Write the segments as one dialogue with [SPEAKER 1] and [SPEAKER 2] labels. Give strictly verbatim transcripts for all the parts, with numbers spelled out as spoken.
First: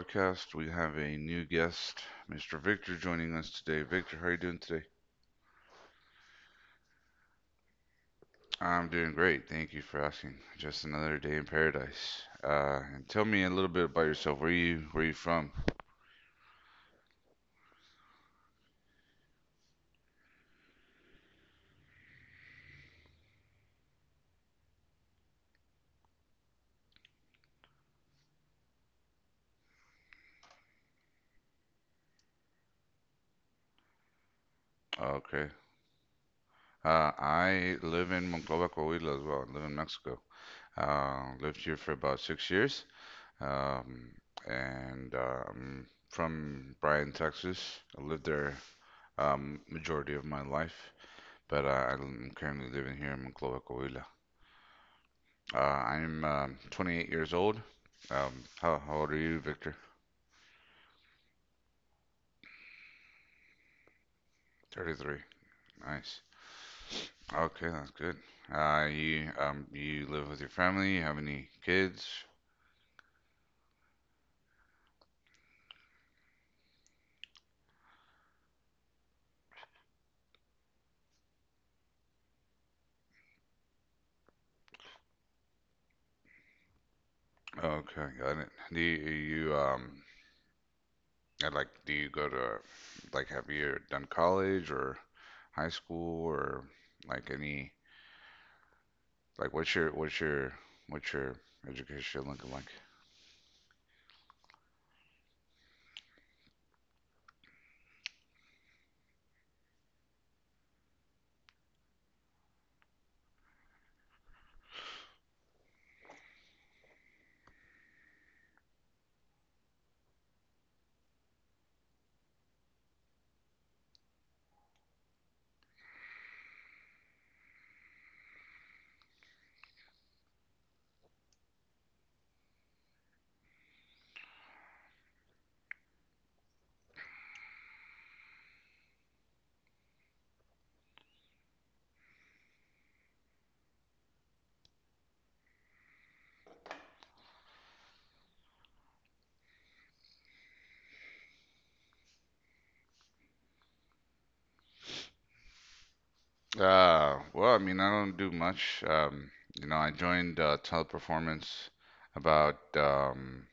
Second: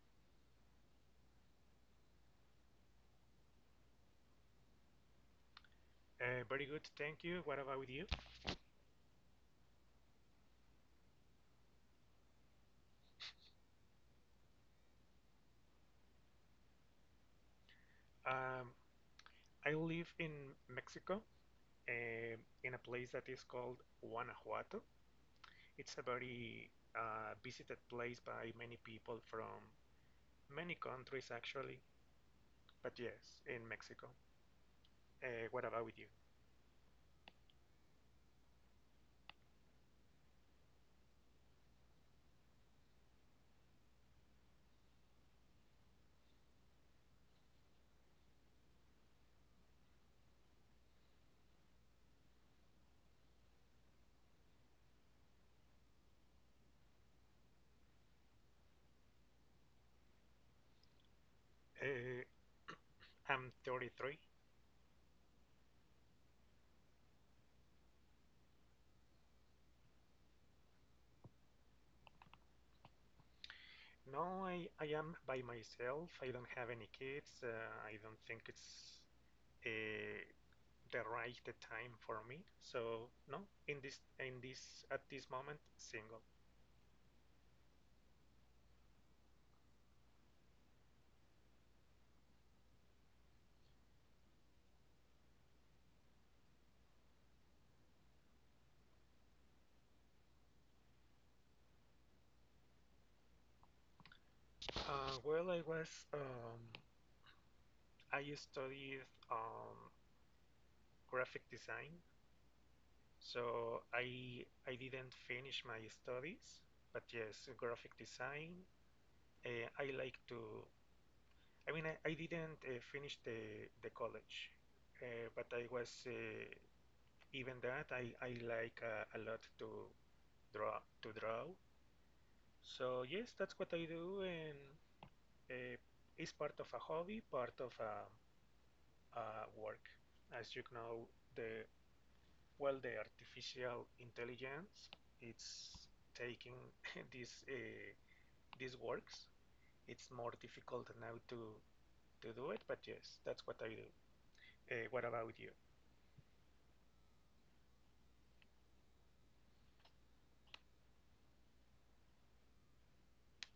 [SPEAKER 1] podcast. We have a new guest, mister Victor, joining us today. Victor, how are you doing today?
[SPEAKER 2] Uh, very good, thank you. What about with you?
[SPEAKER 1] I'm doing great. Thank you for asking. Just another day in paradise. Uh, and tell me a little bit about yourself. Where you where you from?
[SPEAKER 2] Um, I live in Mexico, uh, in a place that is called Guanajuato. It's a very uh, visited place by many people from many countries, actually. But yes, in Mexico. Uh,
[SPEAKER 1] Okay.
[SPEAKER 2] what about with you?
[SPEAKER 1] Uh, I live in Monclova, Coahuila as well. I live in Mexico. Uh, lived here for about six years. Um, and uh, I'm from Bryan, Texas. I lived there um, majority of my life. but uh, I'm currently living here in Monclova, Coahuila. Uh, I'm um, twenty-eight years old. Um, how, how old are you, Victor?
[SPEAKER 2] Uh, I'm thirty-three.
[SPEAKER 1] thirty-three. Nice. Okay, that's good. Uh, you um, you live with your family? You have any kids?
[SPEAKER 2] No, I, I am by myself. I don't have any kids. Uh, I don't think it's uh, the right the time for me. So no, in this in this at this moment single.
[SPEAKER 1] Okay, got it. Do you, you um and, like do you go to like have you done college or high school or like any like what's your what's your what's your education looking like?
[SPEAKER 2] Uh, well, I was um, I studied um, graphic design, so I I didn't finish my studies, but yes, graphic design. Uh, I like to. I mean, I, I didn't uh, finish the the college, uh, but I was uh, even that I I like uh, a lot to draw to draw. So yes, that's what I do, and uh, it's part of a hobby, part of a, a work. As you know, the well, the artificial intelligence, it's taking these uh, these works. It's more difficult now to to do it, but yes, that's what I do. Uh, what about you?
[SPEAKER 1] Uh, well, I mean, I don't do much. Um, you know, I joined uh, Teleperformance about um,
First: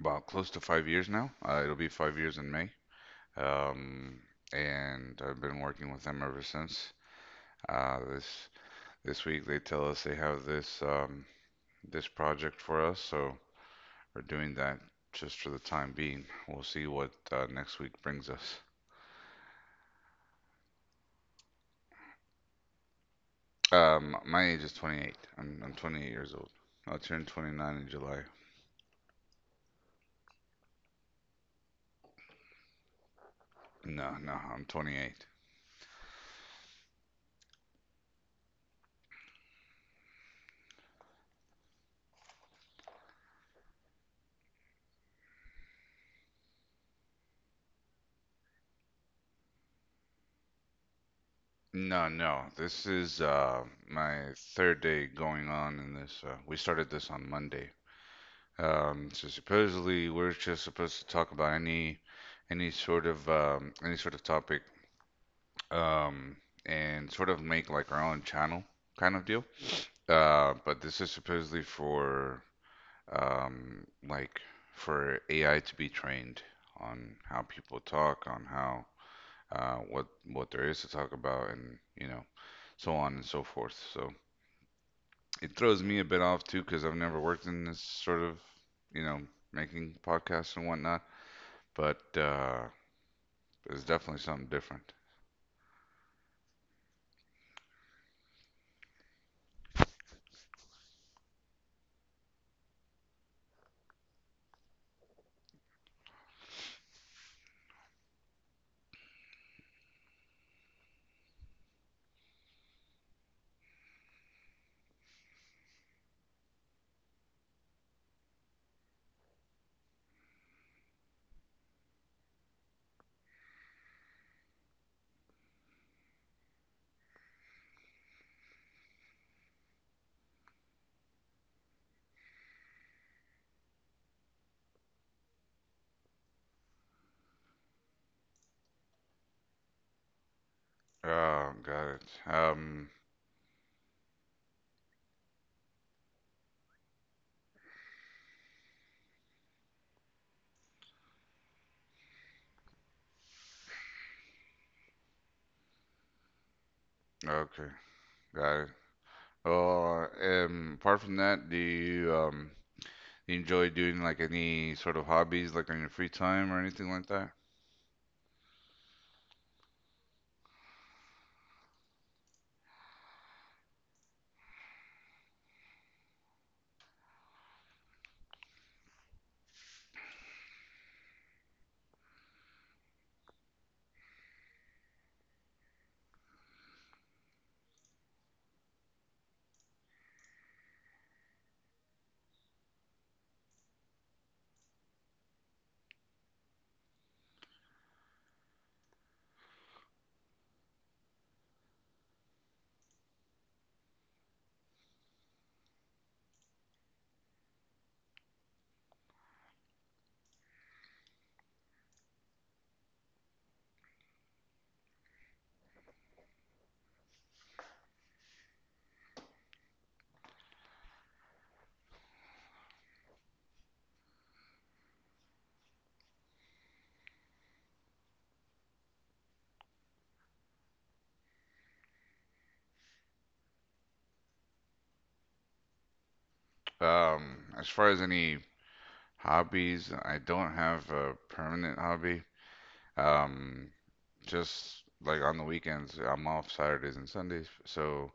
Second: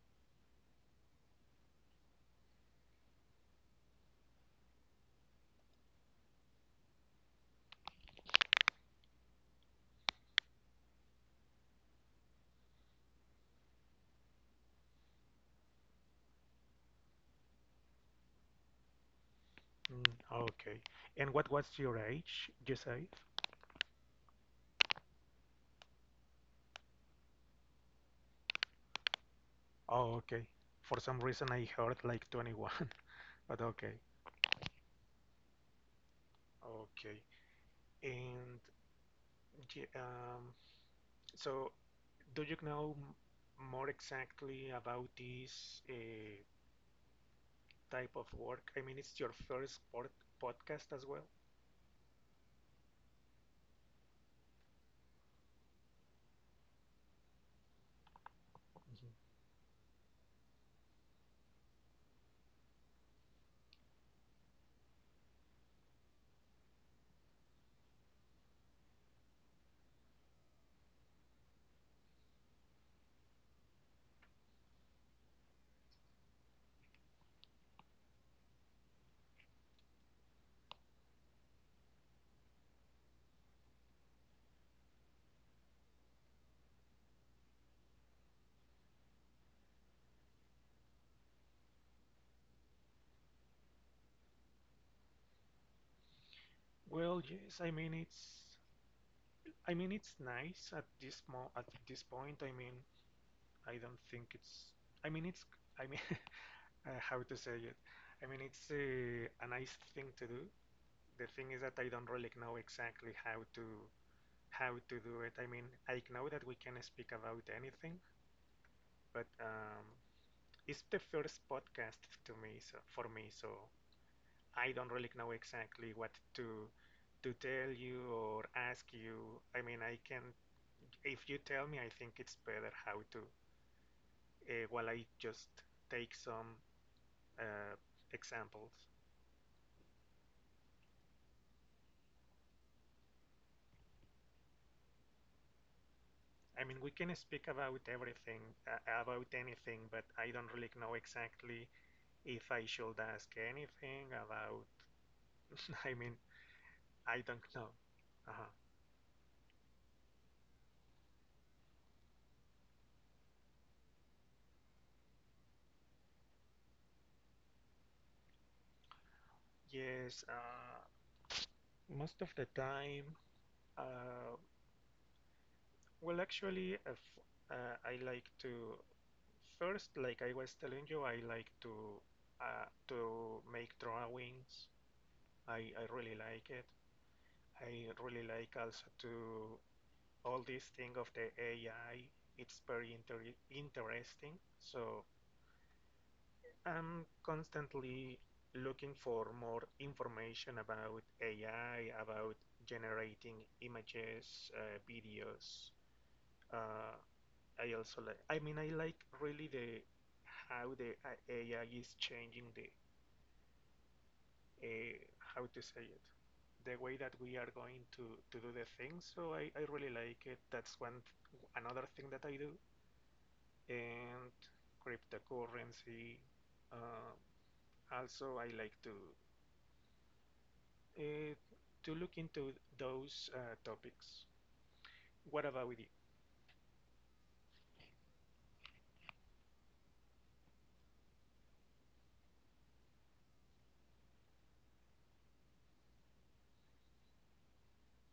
[SPEAKER 1] about close to five years now. Uh, it'll be five years in May. Um, and I've been working with them ever since. Uh, this this week they tell us they have this um, this project for us, so we're doing that just for the time being. We'll see what uh, next week brings us.
[SPEAKER 2] Mm, okay. And what was your age, you say?
[SPEAKER 1] Um, my age is twenty-eight. I'm I'm twenty-eight years old. I turned twenty-nine in July.
[SPEAKER 2] Oh, okay. For some reason I heard like twenty-one, but okay.
[SPEAKER 1] No, no, I'm twenty-eight.
[SPEAKER 2] Okay. And Um, so, do you know m- more exactly about this uh, type of work? I mean, it's your first pod podcast as well.
[SPEAKER 1] No, no, this is uh, my third day going on in this. Uh, we started this on Monday. Um,
[SPEAKER 2] Mhm.
[SPEAKER 1] so supposedly we're just supposed to talk about any any sort of um, any sort of topic, um, and sort of make like our own channel kind of deal. Uh, but this is supposedly for um, like for A I to be trained on how people talk, on how uh, what what there is to talk about, and you know so on and so forth. So it throws me a bit off too because I've never worked in this sort of, you know, making podcasts and whatnot. But uh, it's definitely something different.
[SPEAKER 2] Well, yes, I mean it's I mean it's nice at this mo at this point. I mean, I don't think it's I mean it's I mean uh, how to say it. I mean it's uh, a nice thing to do. The thing is that I don't really know exactly how to how to do it. I mean, I know that we can speak about anything, but um, it's the first podcast to me, so for me, so I don't really know exactly what to to tell you or ask you. I mean, I can if you tell me, I think it's better how to uh, while I just take some uh, examples.
[SPEAKER 1] Oh, got it. Um,
[SPEAKER 2] I mean, we can speak about everything, uh, about anything, but I don't really know exactly if I should ask anything about. I mean, I don't
[SPEAKER 1] okay,
[SPEAKER 2] know. Uh-huh.
[SPEAKER 1] got it. Oh, um, apart from that, do you um you enjoy doing like any sort of hobbies like on your free time or anything like that?
[SPEAKER 2] Yes. Uh, Most of the time, uh, well, actually, if, uh, I like to first, like I was telling you, I like to uh, to make drawings. I, I really like it. I really like also to all this thing of the A I. It's very inter interesting. So I'm constantly looking for more information about A I, about generating images, uh, videos. Uh, I also like. I mean, I like really the how the A- AI is changing the uh, how to say it, the way that we are going to to do the things. So I I really like it. That's one another thing that I do and cryptocurrency. Uh, Also, I like to uh, to look into those uh, topics. What about you?
[SPEAKER 1] Um, as far as any hobbies, I don't have a permanent hobby. Um, just like on the weekends, I'm off Saturdays and Sundays, so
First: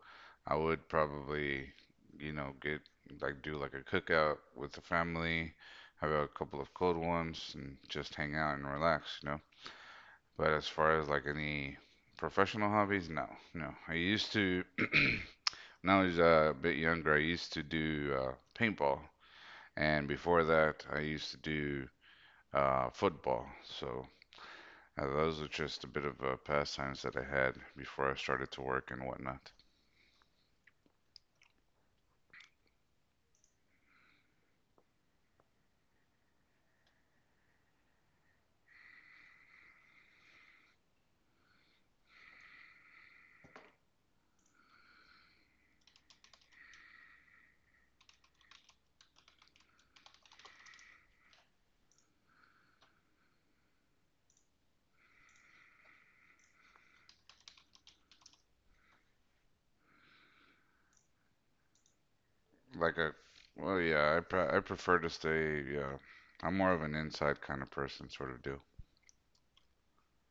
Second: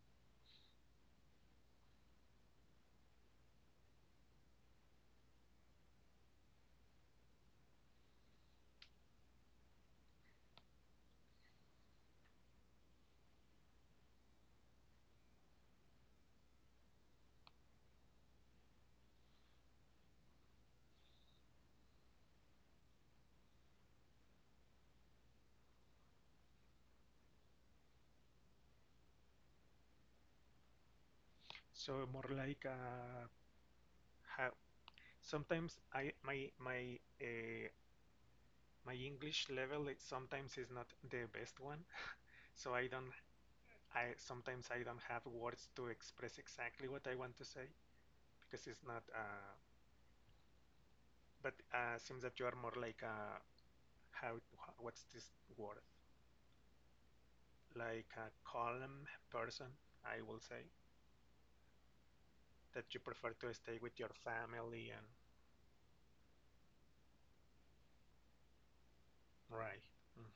[SPEAKER 1] I would probably, you know, get like do like a cookout with the family, have a couple of cold ones, and just hang out and relax, you know. But as far as like any professional hobbies, no, no. I used to, when I was uh, a bit younger, I used to do uh, paintball, and before that, I used to do uh, football. So uh, those are just a bit of uh, pastimes that I had before I started to work and whatnot.
[SPEAKER 2] So more like uh, how sometimes I my my uh, my English level it sometimes is not the best one, so I don't I sometimes I don't have words to express exactly what I want to say because it's not uh but uh seems that you are more like uh how what's this word? like a calm person, I will say, that you
[SPEAKER 1] Like I,
[SPEAKER 2] prefer to stay
[SPEAKER 1] well,
[SPEAKER 2] with your
[SPEAKER 1] yeah, I pre- I
[SPEAKER 2] family
[SPEAKER 1] prefer
[SPEAKER 2] and
[SPEAKER 1] to stay. Yeah, I'm more of an inside kind of person, sort of do.
[SPEAKER 2] right. Hmm.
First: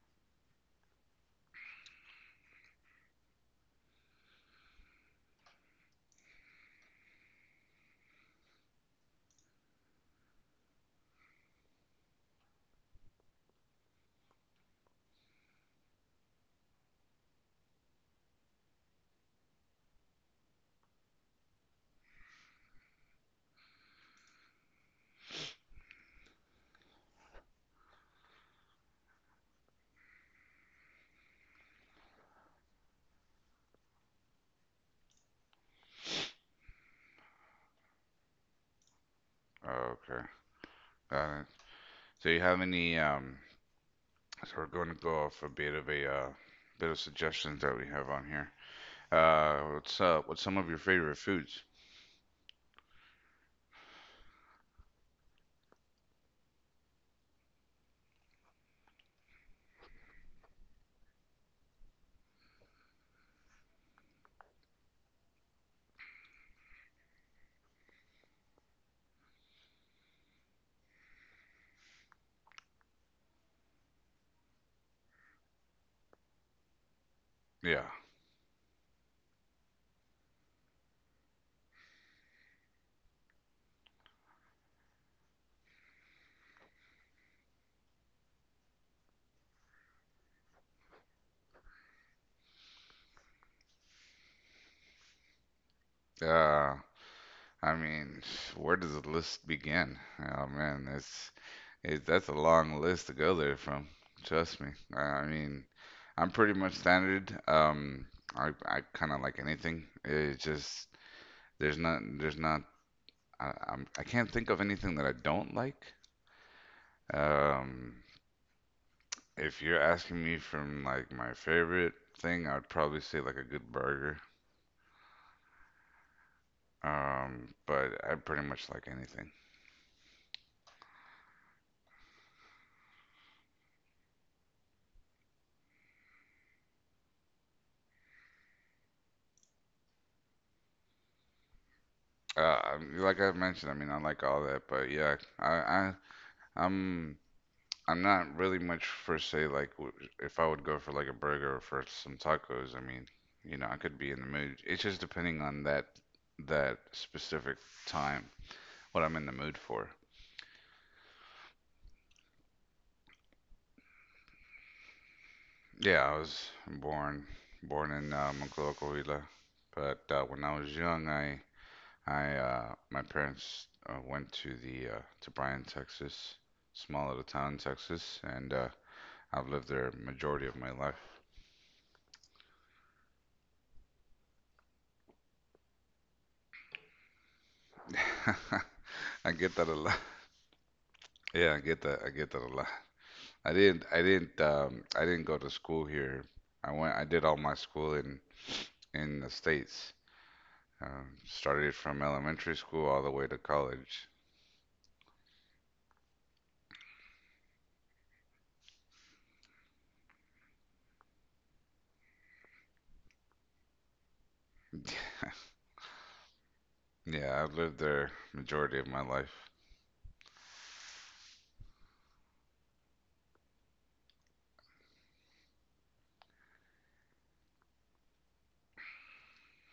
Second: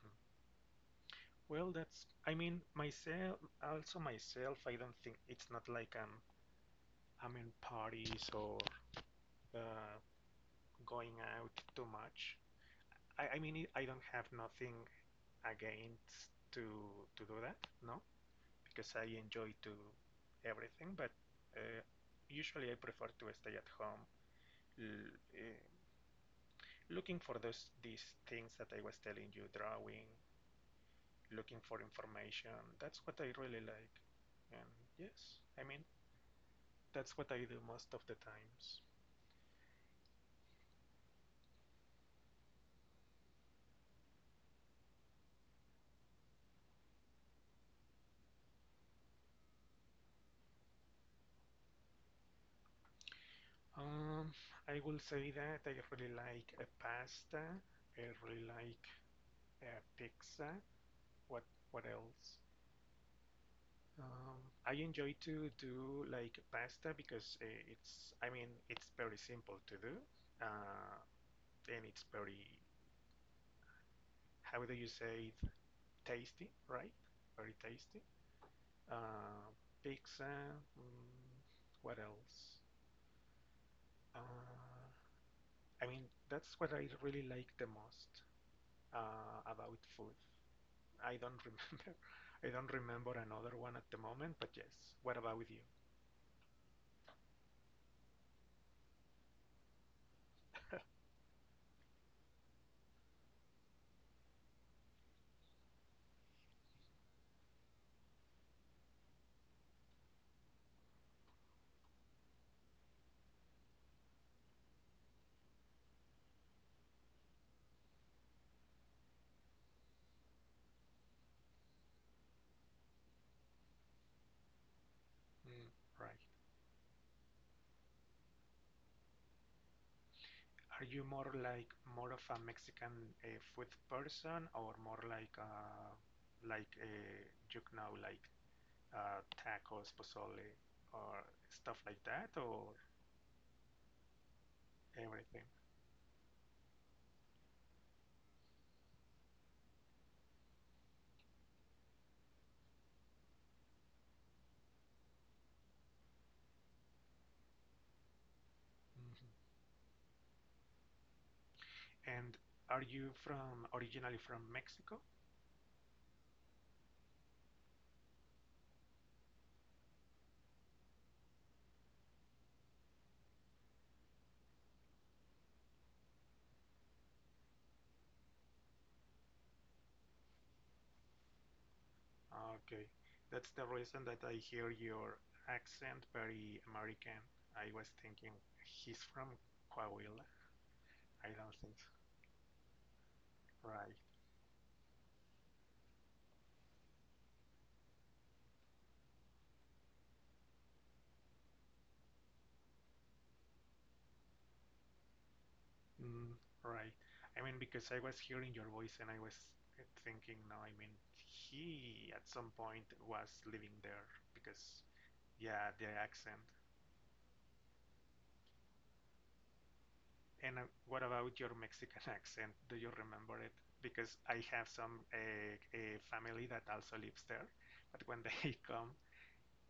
[SPEAKER 2] Well, that's I mean myself also myself I don't think it's not like I'm I'm in parties or uh, going out too much. I, I mean, I don't have nothing against to to do that, no, because I enjoy to everything, but uh, usually I prefer to stay at home, l- uh, looking for those these things that I was telling you, drawing, looking for information. That's what I really like, and yes, I mean, that's what I do most of the times.
[SPEAKER 1] Oh, okay. Uh, so you have any? Um, so we're going to go off a bit of a uh, bit of suggestions that we have on here. Uh, what's up? What's some of your favorite foods?
[SPEAKER 2] Um, I will say that I really like a pasta. I really like uh, pizza. What what else? Um, I enjoy to do like pasta because uh, it's I mean it's very simple to do, uh, and it's very how do you say it? Tasty, right? Very
[SPEAKER 1] Yeah.
[SPEAKER 2] tasty. Uh, Pizza. Mm, what else? Uh, I mean that's what I really like the most uh, about food. I don't remember. I don't remember another one at the moment, but yes. What about you?
[SPEAKER 1] Uh, I mean, where does the list begin? Oh man, it's It, that's a long list to go there from. Trust me. I I mean, I'm pretty much standard. Um, I I kind of like anything. It's just there's not there's not I, I'm I can't think of anything that I don't like. Um, if you're asking me from like my favorite thing, I'd probably say like a good burger.
[SPEAKER 2] Mm. Right.
[SPEAKER 1] Um, but I pretty much like anything.
[SPEAKER 2] Are you more like more of a Mexican uh, food person or more like uh like uh you know like uh tacos, pozole or stuff like that
[SPEAKER 1] Uh,
[SPEAKER 2] or
[SPEAKER 1] I- like I've mentioned, I mean, I like all that, but yeah,
[SPEAKER 2] everything?
[SPEAKER 1] I I I'm I'm not really much for say like w- if I would go for like a burger or for some tacos. I mean, you know, I could be in the mood. It's just depending on that that specific time, what I'm
[SPEAKER 2] Hmm.
[SPEAKER 1] in the mood for.
[SPEAKER 2] And are you from originally from Mexico?
[SPEAKER 1] Yeah, I was born born in uh, Monclova, but uh, when I was young, I I uh, my parents uh, went to the uh, to Bryan, Texas, small little town in Texas, and uh, I've lived there majority of my life.
[SPEAKER 2] Okay. That's the reason that I hear your accent very American. I was thinking he's from
[SPEAKER 1] I get that a lot.
[SPEAKER 2] Coahuila. I
[SPEAKER 1] Yeah,
[SPEAKER 2] don't
[SPEAKER 1] I
[SPEAKER 2] think
[SPEAKER 1] get
[SPEAKER 2] so.
[SPEAKER 1] that. I get that a lot. I didn't.
[SPEAKER 2] Right.
[SPEAKER 1] I didn't. Um, I didn't go to school here. I went. I did all my school in in the States. Um, started from elementary school all the way to college.
[SPEAKER 2] Mm, right. I mean, because I was hearing your voice and I was uh, thinking, no, I mean, he at some point was living there because, yeah, the accent.
[SPEAKER 1] Yeah, I've lived there majority of my life.
[SPEAKER 2] And uh, what about your Mexican accent? Do you remember it? Because I have some uh, a family that also lives there, but when they come,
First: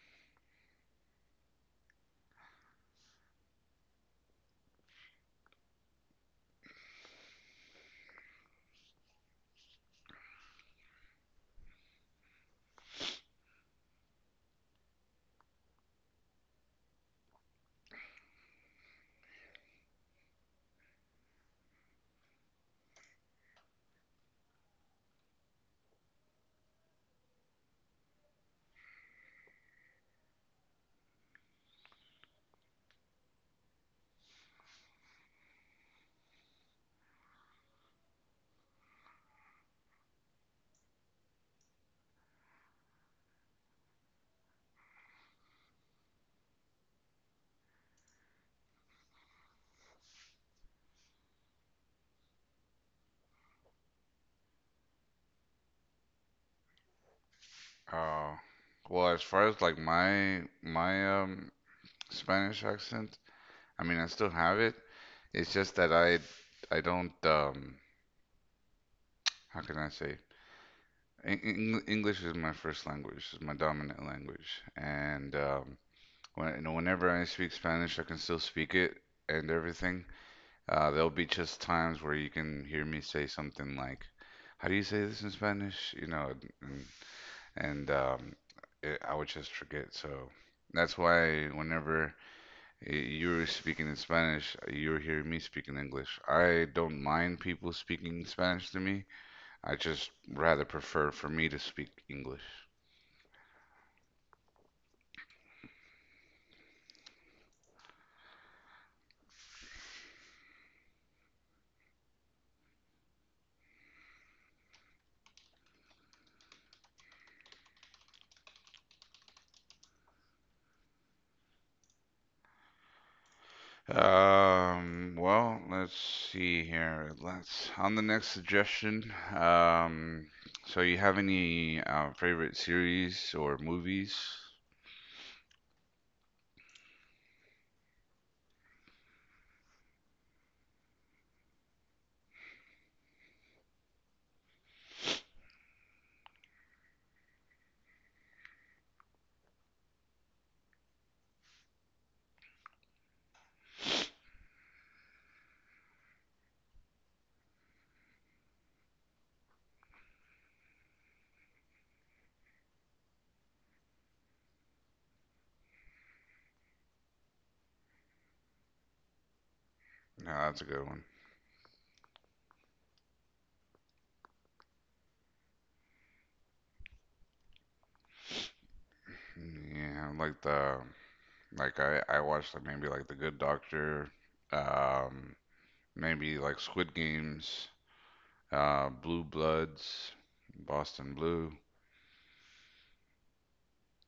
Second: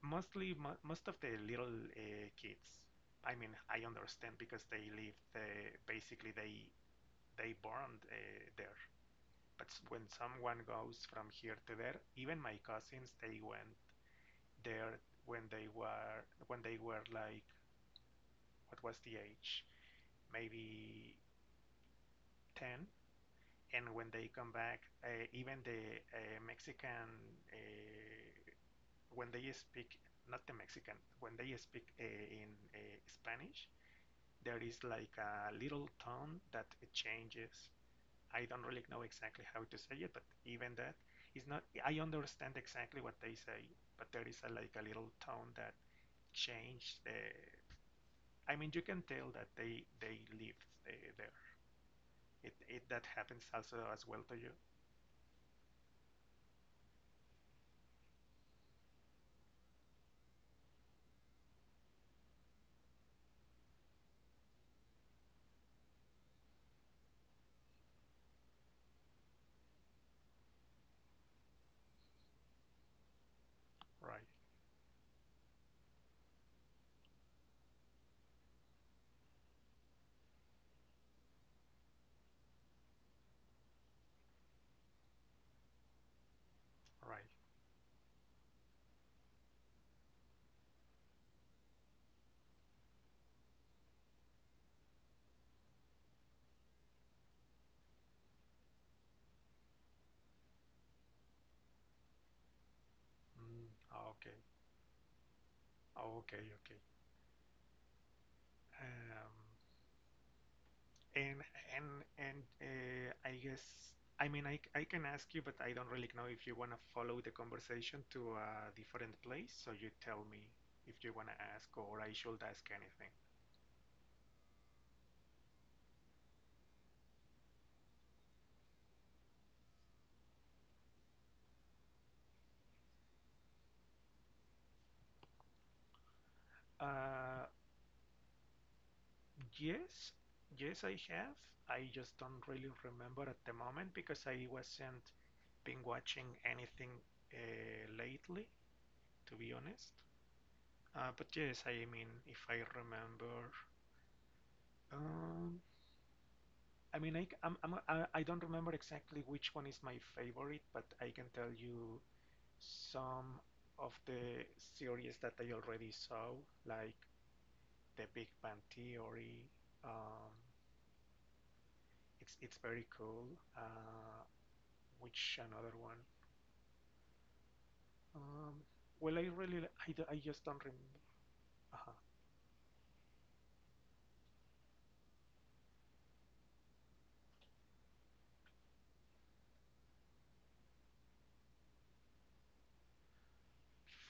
[SPEAKER 2] mostly mo most of the little uh, kids. I mean, I understand because they live, uh, basically they they born uh, there. But when someone goes from here to there, even my cousins, they went there when they were when they were like what was the age? Maybe ten. And when they come back, uh, even the uh, Mexican, uh, when they speak, not the Mexican, when they speak uh, in uh, Spanish, there is like a little tone that it changes. I don't really know exactly how to say it, but even that is not. I understand exactly what they say, but there is a, like a little tone that changed. The, I mean, you can tell that they they lived uh, there. It, it that happens also as well to you,
[SPEAKER 1] Uh, well, as far as like my my um Spanish accent, I mean, I still have it. It's just that I I don't, um how can I say? Eng- Eng- English is my first language, is my dominant
[SPEAKER 2] right?
[SPEAKER 1] language, and um, When, you know, whenever I speak Spanish, I can still speak it and everything. Uh, there'll be just times where you can hear me say something like, "How do you say this in Spanish?" You know, and,
[SPEAKER 2] Right.
[SPEAKER 1] and um, it, I would just forget. So that's why whenever y- you were speaking in Spanish, you were hearing me speaking English. I don't mind people speaking Spanish to me. I just rather prefer for me to speak English.
[SPEAKER 2] Mm, okay. Okay. Okay. Um, And and and uh, I guess I mean I, I can ask you, but I don't really know if you want to follow the conversation to a different place. So you tell me if you want to ask or I should ask anything.
[SPEAKER 1] Um, well, let's see here. Let's on the next suggestion. Um, so you have any uh, favorite series or movies?
[SPEAKER 2] Uh, yes, yes, I have. I just don't really remember at the moment because I wasn't been watching anything uh, lately, to be honest. Uh, but yes, I mean, if I remember, um, I mean I am I, c- I'm, I'm, I I don't remember exactly which one is my favorite, but I can tell you some of the series that I already saw, like The Big Bang Theory.
[SPEAKER 1] No,
[SPEAKER 2] Um,
[SPEAKER 1] that's a good one.
[SPEAKER 2] it's it's very cool. Uh, which another one? Um, well, I really I
[SPEAKER 1] Yeah,
[SPEAKER 2] I
[SPEAKER 1] like
[SPEAKER 2] just don't
[SPEAKER 1] the
[SPEAKER 2] remember.
[SPEAKER 1] like
[SPEAKER 2] Uh,
[SPEAKER 1] I I watched like maybe like The Good Doctor, um, maybe like Squid Games, uh, Blue Bloods, Boston Blue.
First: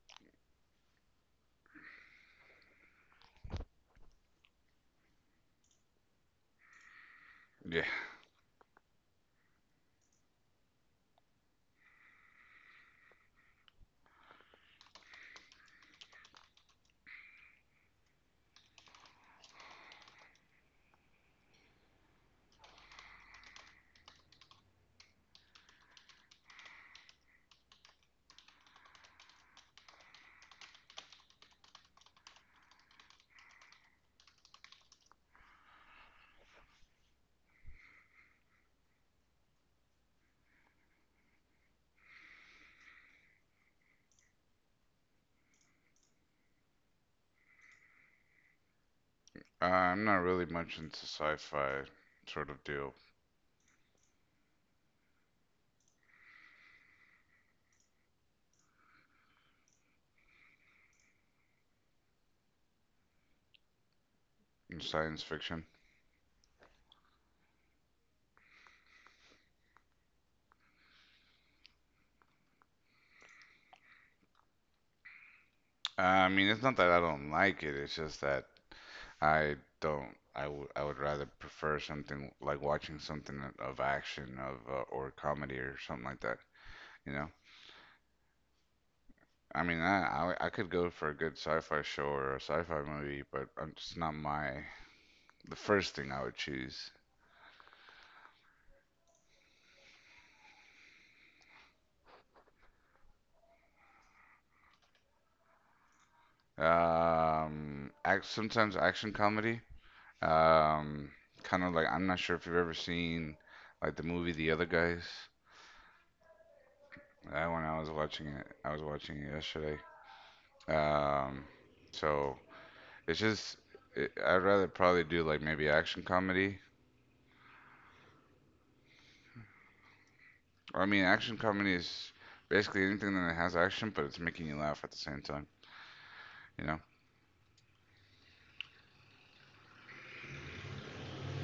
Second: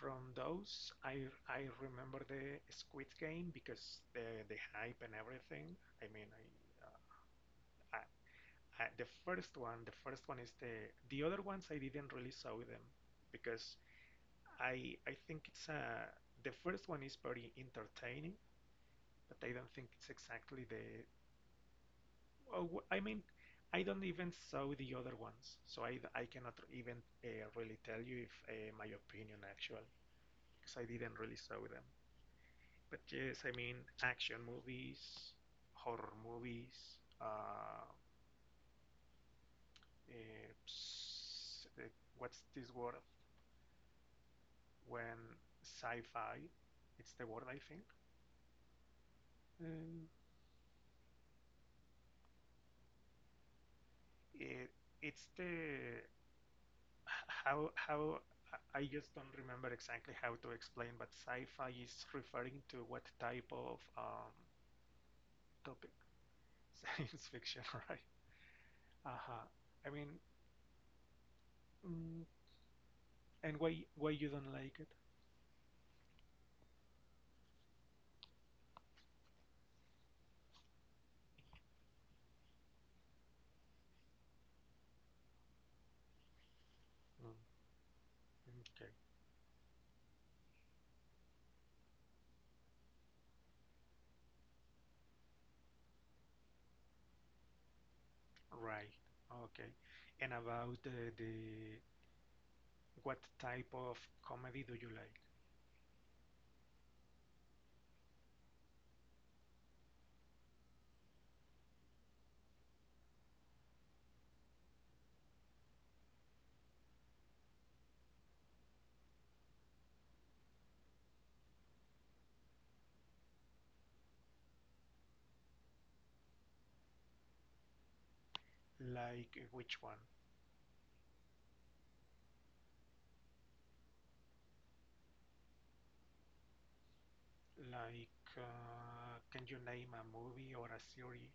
[SPEAKER 2] from those, I I remember the Squid Game because the the hype and everything. I mean, I
[SPEAKER 1] Yeah,
[SPEAKER 2] Uh, the first one, the first one is the the other ones I didn't really saw them because I I think it's a. The first one is very entertaining, but I don't think it's exactly the oh, I mean I don't even saw the other ones, so I I cannot even uh, really tell you if uh, my opinion actually because I didn't really saw them. But yes, I mean action movies, horror movies, uh, uh, uh, what's this word? When sci-fi, it's the word I think.
[SPEAKER 1] uh, I'm
[SPEAKER 2] Um,
[SPEAKER 1] not really much into sci-fi sort of deal,
[SPEAKER 2] it, it's the how how I- I just don't remember exactly how to explain, but sci-fi is referring to what type of um,
[SPEAKER 1] science fiction.
[SPEAKER 2] topic? Science fiction, right? Uh-huh. I mean, mm, and why why you don't like it?
[SPEAKER 1] I mean, it's not that I don't like it. It's just that I don't. I would. I would rather prefer something like watching something of action of uh, or comedy or something like that. You know.
[SPEAKER 2] Mm, okay,
[SPEAKER 1] I mean, I, I I could go for a good sci-fi show or a sci-fi movie, but I'm just not my the first thing I would choose.
[SPEAKER 2] right. Okay. And about uh, the what type of comedy do you like?
[SPEAKER 1] Um, act, sometimes action comedy. Um, Kind of like I'm not sure if you've ever seen like the movie The Other Guys. That one I was watching it. I was watching it yesterday. Um, so it's just it, I'd rather probably do like maybe action comedy.
[SPEAKER 2] Like uh, which one?
[SPEAKER 1] I mean, action comedy is basically anything that has action, but it's making you laugh at the same time. You know?
[SPEAKER 2] Like, uh, can you name a movie or a series?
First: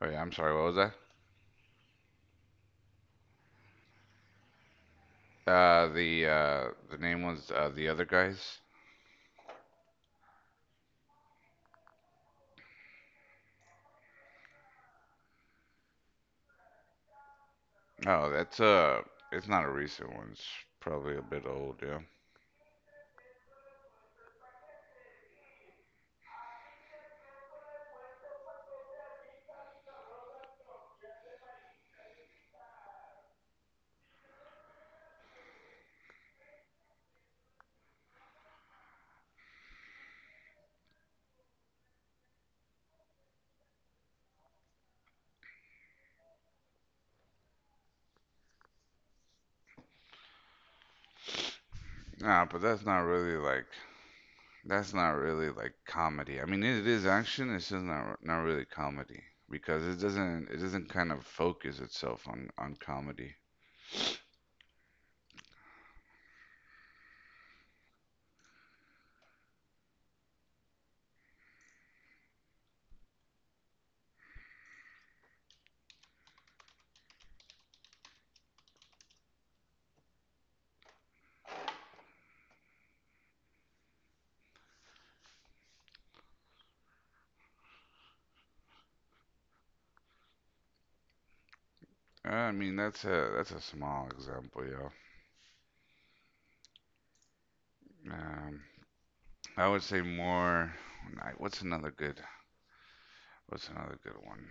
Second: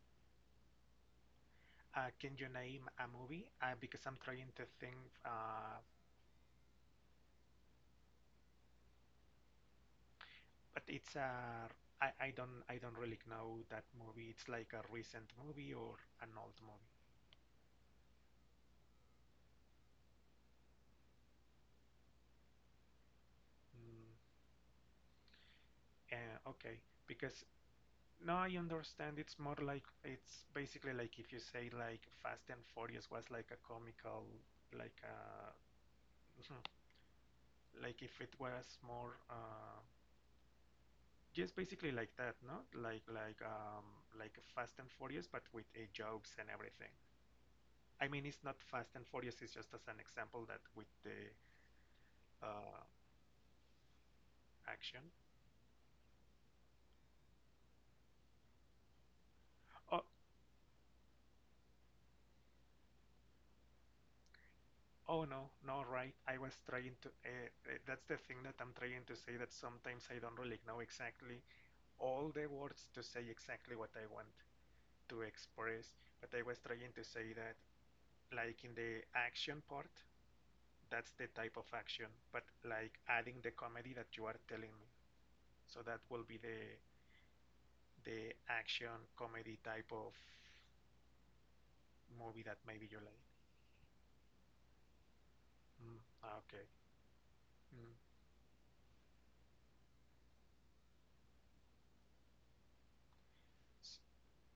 [SPEAKER 1] Oh yeah, I'm sorry. What was that?
[SPEAKER 2] Uh, can you name a movie? Uh, because I'm trying to think, uh,
[SPEAKER 1] Uh, the uh, the name was uh, the other guys.
[SPEAKER 2] but it's a, I, I don't, I don't really know that movie. It's like a recent movie or an old movie.
[SPEAKER 1] Oh, that's uh, it's not a recent one. It's probably a bit old. Yeah.
[SPEAKER 2] Mm, uh, okay, because now I understand it's more like, it's basically like if you say like Fast and Furious was like a comical, like uh like if it was more, uh, just basically like that, no? Like like um like Fast and Furious, but with uh, jokes and everything. I mean, it's not Fast and Furious. It's just as an example that with the
[SPEAKER 1] Nah, but
[SPEAKER 2] uh,
[SPEAKER 1] that's not really like That's
[SPEAKER 2] action.
[SPEAKER 1] not really like comedy. I mean, it is action. It's just not not really comedy because
[SPEAKER 2] Oh
[SPEAKER 1] it doesn't it doesn't kind of focus itself on on comedy.
[SPEAKER 2] oh no no right. I was trying to. Uh, uh, that's the thing that I'm trying to say. That sometimes I don't really know exactly all the words to say exactly what I want to express. But I was trying to say that like in the action part, that's the type of action. But like adding the comedy that you are telling me, so that will be the the action comedy type of
[SPEAKER 1] Uh,
[SPEAKER 2] movie
[SPEAKER 1] I
[SPEAKER 2] that
[SPEAKER 1] mean,
[SPEAKER 2] maybe you
[SPEAKER 1] that's
[SPEAKER 2] like.
[SPEAKER 1] a that's a small example, yo.
[SPEAKER 2] mm, okay. Mm.
[SPEAKER 1] Um, I would say more. I- What's another good? What's
[SPEAKER 2] s-
[SPEAKER 1] another good one?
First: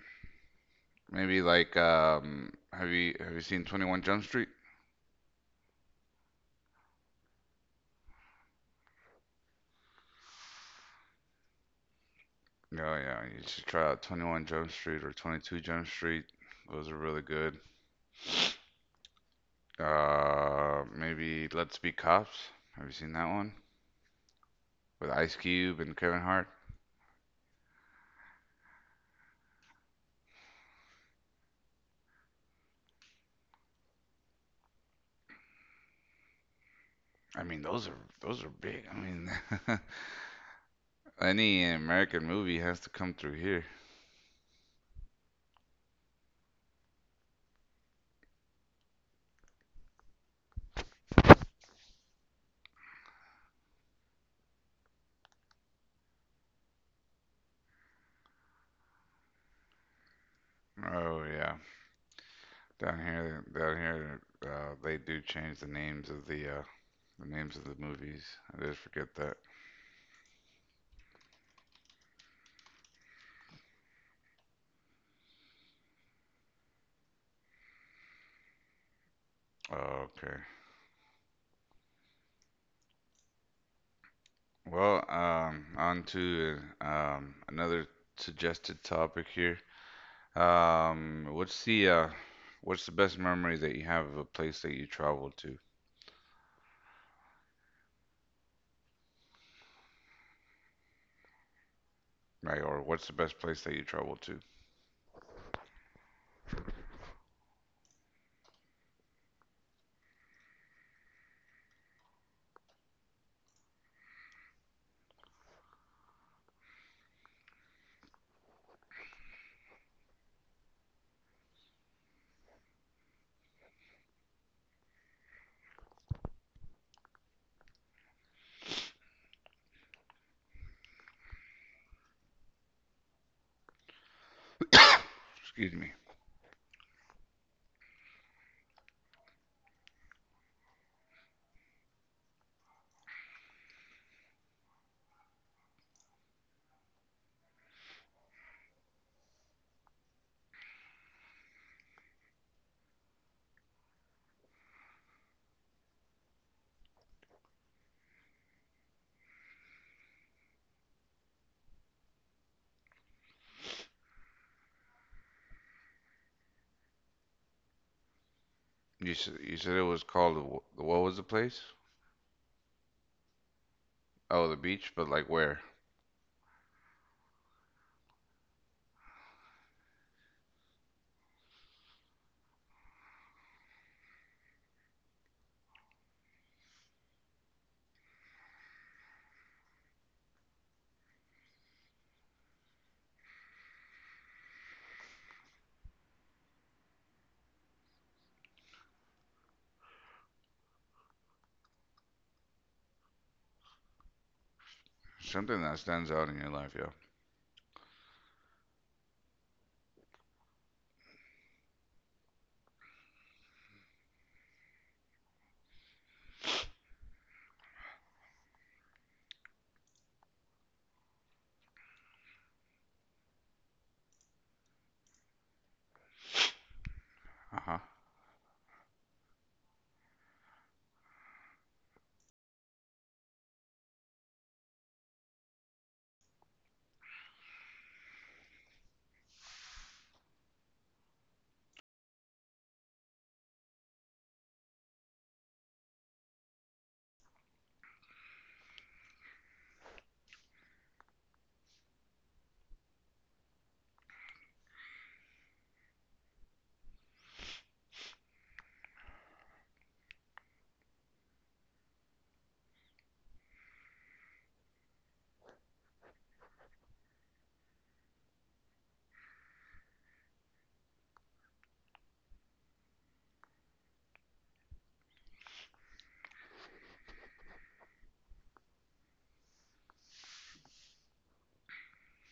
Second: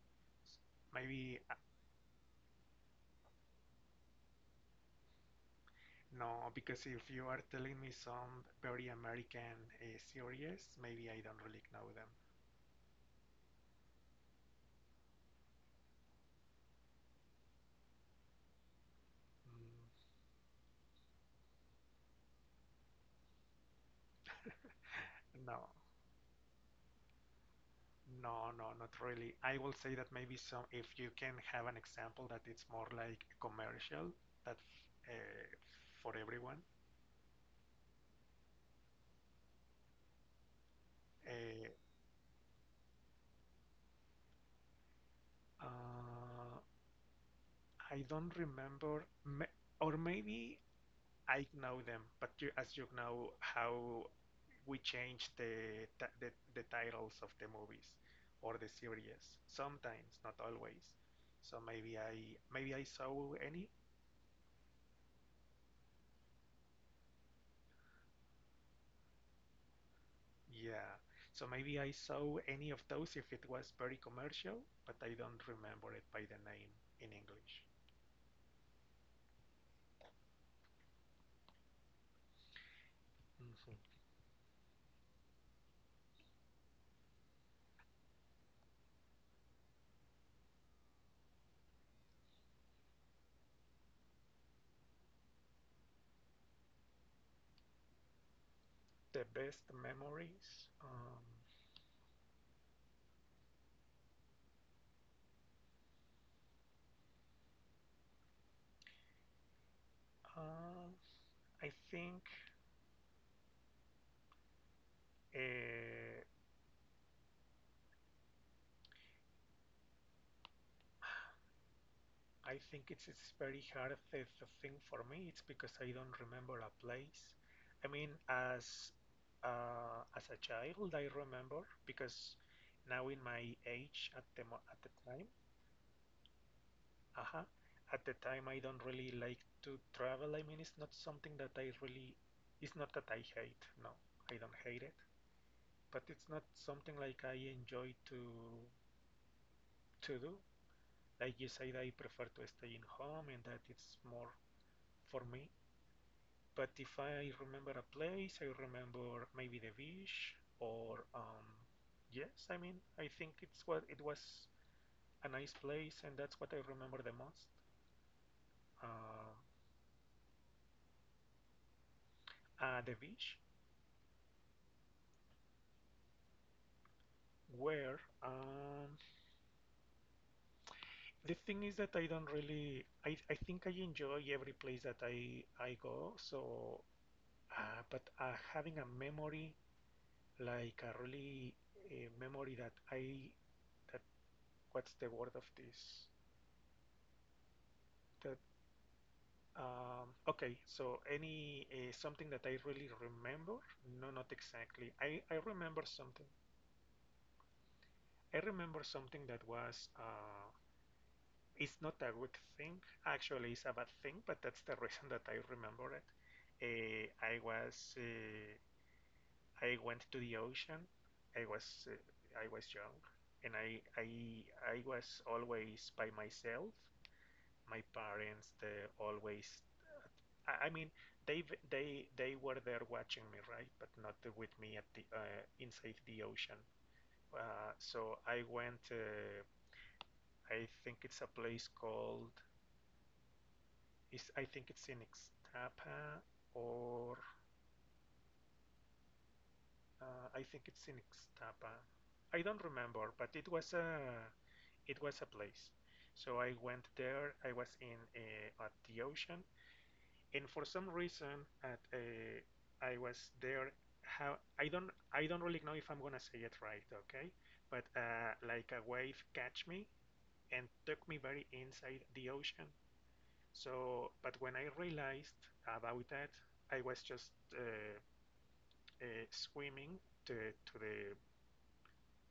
[SPEAKER 2] s- maybe
[SPEAKER 1] Maybe
[SPEAKER 2] uh,
[SPEAKER 1] like um, have you have you seen twenty-one Jump Street?
[SPEAKER 2] No, because if you are telling me some very American uh, series, maybe I don't really know them.
[SPEAKER 1] No, yeah, you should try out twenty-one Jump Street or twenty-two Jump Street. Those are really good.
[SPEAKER 2] Mm.
[SPEAKER 1] Uh, maybe Let's Be Cops. Have you seen that one? With Ice
[SPEAKER 2] No,
[SPEAKER 1] Cube and Kevin Hart.
[SPEAKER 2] no, no, not really. I will say that maybe some, if you can have an example that it's more like commercial, that uh, for everyone.
[SPEAKER 1] I mean, those are those are big. I mean,
[SPEAKER 2] Uh,
[SPEAKER 1] any American movie has to come through here.
[SPEAKER 2] uh, I don't remember, ma- or maybe I know them, but you, as you know, how we change the, ti- the the titles of the movies or the series. Sometimes, not always.
[SPEAKER 1] Oh yeah,
[SPEAKER 2] So maybe I maybe I
[SPEAKER 1] down
[SPEAKER 2] saw
[SPEAKER 1] here,
[SPEAKER 2] any.
[SPEAKER 1] down here, uh, they do change the names of the uh, the names of the movies. I just forget that.
[SPEAKER 2] Yeah. So maybe I saw any of those if it was very commercial, but I don't remember it by the name in English.
[SPEAKER 1] Oh, okay.
[SPEAKER 2] Mhm.
[SPEAKER 1] Well, um, on to um, another suggested topic here. Um, what's the uh, what's the best memory that you have of a place that you traveled to,
[SPEAKER 2] The best memories. Um,
[SPEAKER 1] right? Or what's the best place that you traveled to?
[SPEAKER 2] uh, I think. Uh, I think it's it's very hard if it's thing for me. It's because I don't remember a place. I mean, as uh, as a child, I remember because now in my age at the at the time,
[SPEAKER 1] Excuse me.
[SPEAKER 2] uh at the time I don't really like to travel. I mean, it's not something that I really. It's not that I hate. No, I don't hate it. But it's not something like I enjoy to to do. Like you said, I prefer to stay in home, and that it's more for me. But if I remember a place, I remember maybe the beach, or um, yes, I mean, I think it's what it was a nice place, and that's what I remember the most.
[SPEAKER 1] You
[SPEAKER 2] Uh,
[SPEAKER 1] said you said it was called the wh- what was the place?
[SPEAKER 2] uh, the beach.
[SPEAKER 1] Oh, the beach, but like where?
[SPEAKER 2] Where um, the thing is that I don't really, I, I think I enjoy every place that I I go. So, uh, but uh, having a memory, like a really a memory that I, that, what's the word of this? That. Um, okay, so any uh, something that I really remember? No, not exactly. I, I
[SPEAKER 1] Something that
[SPEAKER 2] remember
[SPEAKER 1] stands
[SPEAKER 2] something.
[SPEAKER 1] out in your life, yo.
[SPEAKER 2] I remember something that was, uh, it's not a good thing. Actually, it's a bad thing, but that's the reason that I remember it. Uh, I was, uh, I went to the ocean. I was, uh, I was young, and I, I, I was always by myself.
[SPEAKER 1] Uh huh.
[SPEAKER 2] My parents, they always I I mean, they they they were there watching me, right? But not uh, with me at the uh, inside the ocean. Uh, so I went. Uh, I think it's a place called. Is I think it's in Ixtapa, or uh, I think it's in Ixtapa. I don't remember, but it was a it was a place. So I went there. I was in uh, at the ocean, and for some reason at uh, I was there. How I don't I don't really know if I'm gonna say it right, okay, but uh, like a wave catch me and took me very inside the ocean, so but when I realized about that I was just uh, uh, swimming to to the,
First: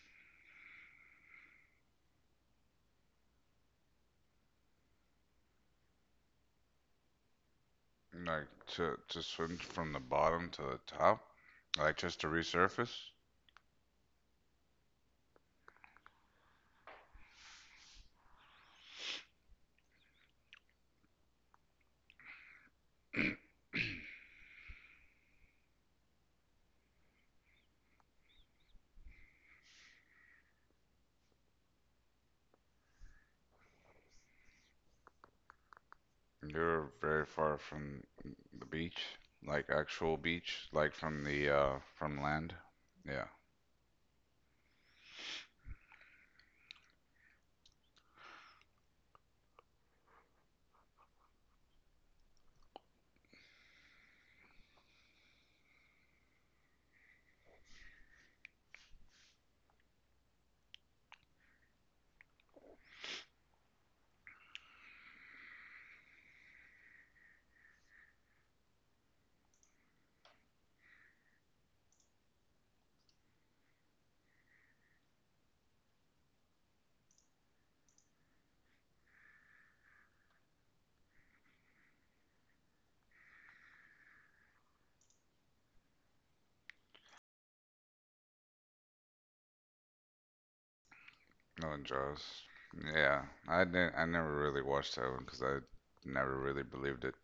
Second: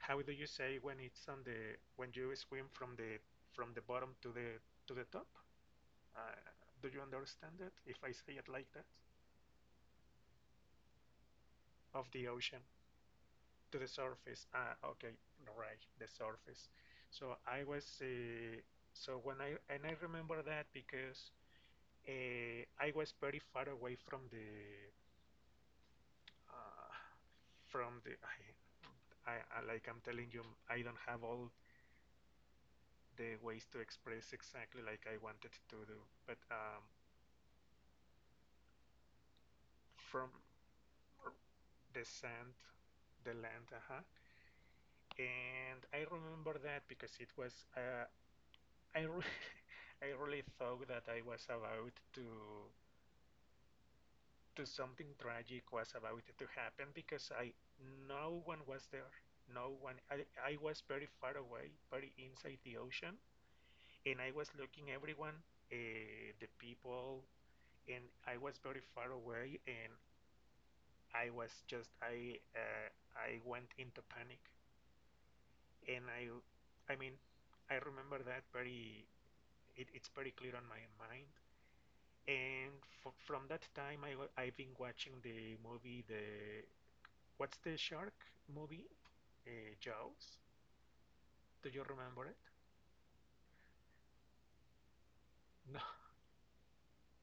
[SPEAKER 2] how do you say, when it's on the, when you swim from the from the bottom to the to the top, uh, do you understand it if I say
[SPEAKER 1] Like
[SPEAKER 2] it like that?
[SPEAKER 1] to to swim from the bottom to the top, like
[SPEAKER 2] Of
[SPEAKER 1] just
[SPEAKER 2] the
[SPEAKER 1] to
[SPEAKER 2] ocean
[SPEAKER 1] resurface.
[SPEAKER 2] to the surface. Ah, okay, right, the surface. So I was uh, so when I And I remember that because uh, I was very far away from the uh, from the I, I, I, like I'm telling you, I don't have all the ways to express exactly like I wanted to do, but um,
[SPEAKER 1] You're very far from the beach, like actual
[SPEAKER 2] from
[SPEAKER 1] beach, like from the uh
[SPEAKER 2] the
[SPEAKER 1] from
[SPEAKER 2] sand,
[SPEAKER 1] land. Yeah,
[SPEAKER 2] the land, uh-huh. And I remember that because it was uh, I re- I really thought that I was about to to something tragic was about to happen, because I no one was there. No one. I, I was very far away, very inside the ocean, and I was looking everyone, uh, the people, and I was very far away, and I was just I uh, I went into panic, and I I mean I remember that very. It, it's very clear on my mind. And f from that time, I, I've been watching the movie, the, what's the shark movie? Uh, Jaws.
[SPEAKER 1] no
[SPEAKER 2] Do
[SPEAKER 1] one
[SPEAKER 2] you remember it?
[SPEAKER 1] Jaws. Yeah, I didn't. I never really watched that one because I never really believed it.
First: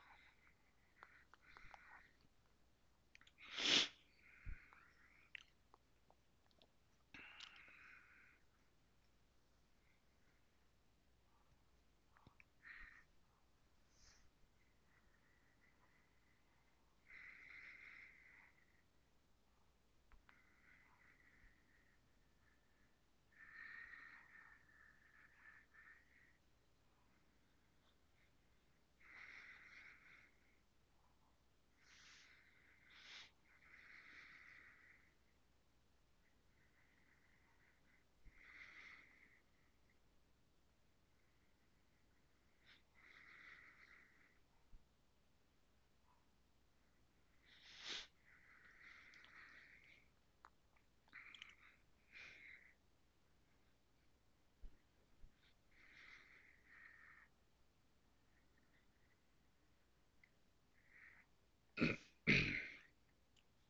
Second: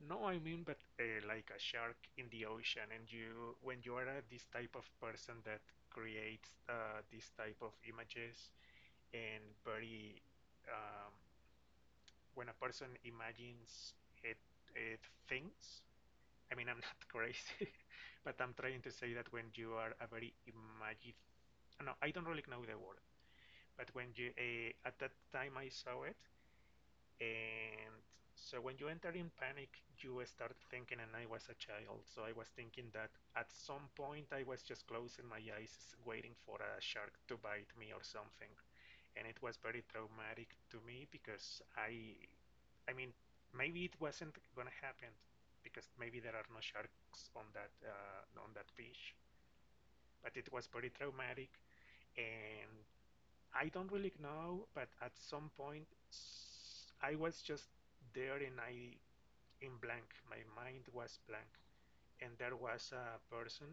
[SPEAKER 2] No, no, I mean, but uh, like a shark in the ocean, and you, when you are uh, this type of person that creates uh, this type of images, and very, um, when a person imagines it, it things. I mean, I'm not crazy, but I'm trying to say that when you are a very imaginative, no, I don't really know the word, but when you uh, at that time I saw it, and so when you enter in panic, you start thinking, and I was a child, so I was thinking that at some point I was just closing my eyes, waiting for a shark to bite me or something, and it was very traumatic to me, because I, I mean, maybe it wasn't gonna happen, because maybe there are no sharks on that uh, on that beach, but it was very traumatic, and I don't really know, but at some point I was just there, and I in blank. My mind was blank, and there was a person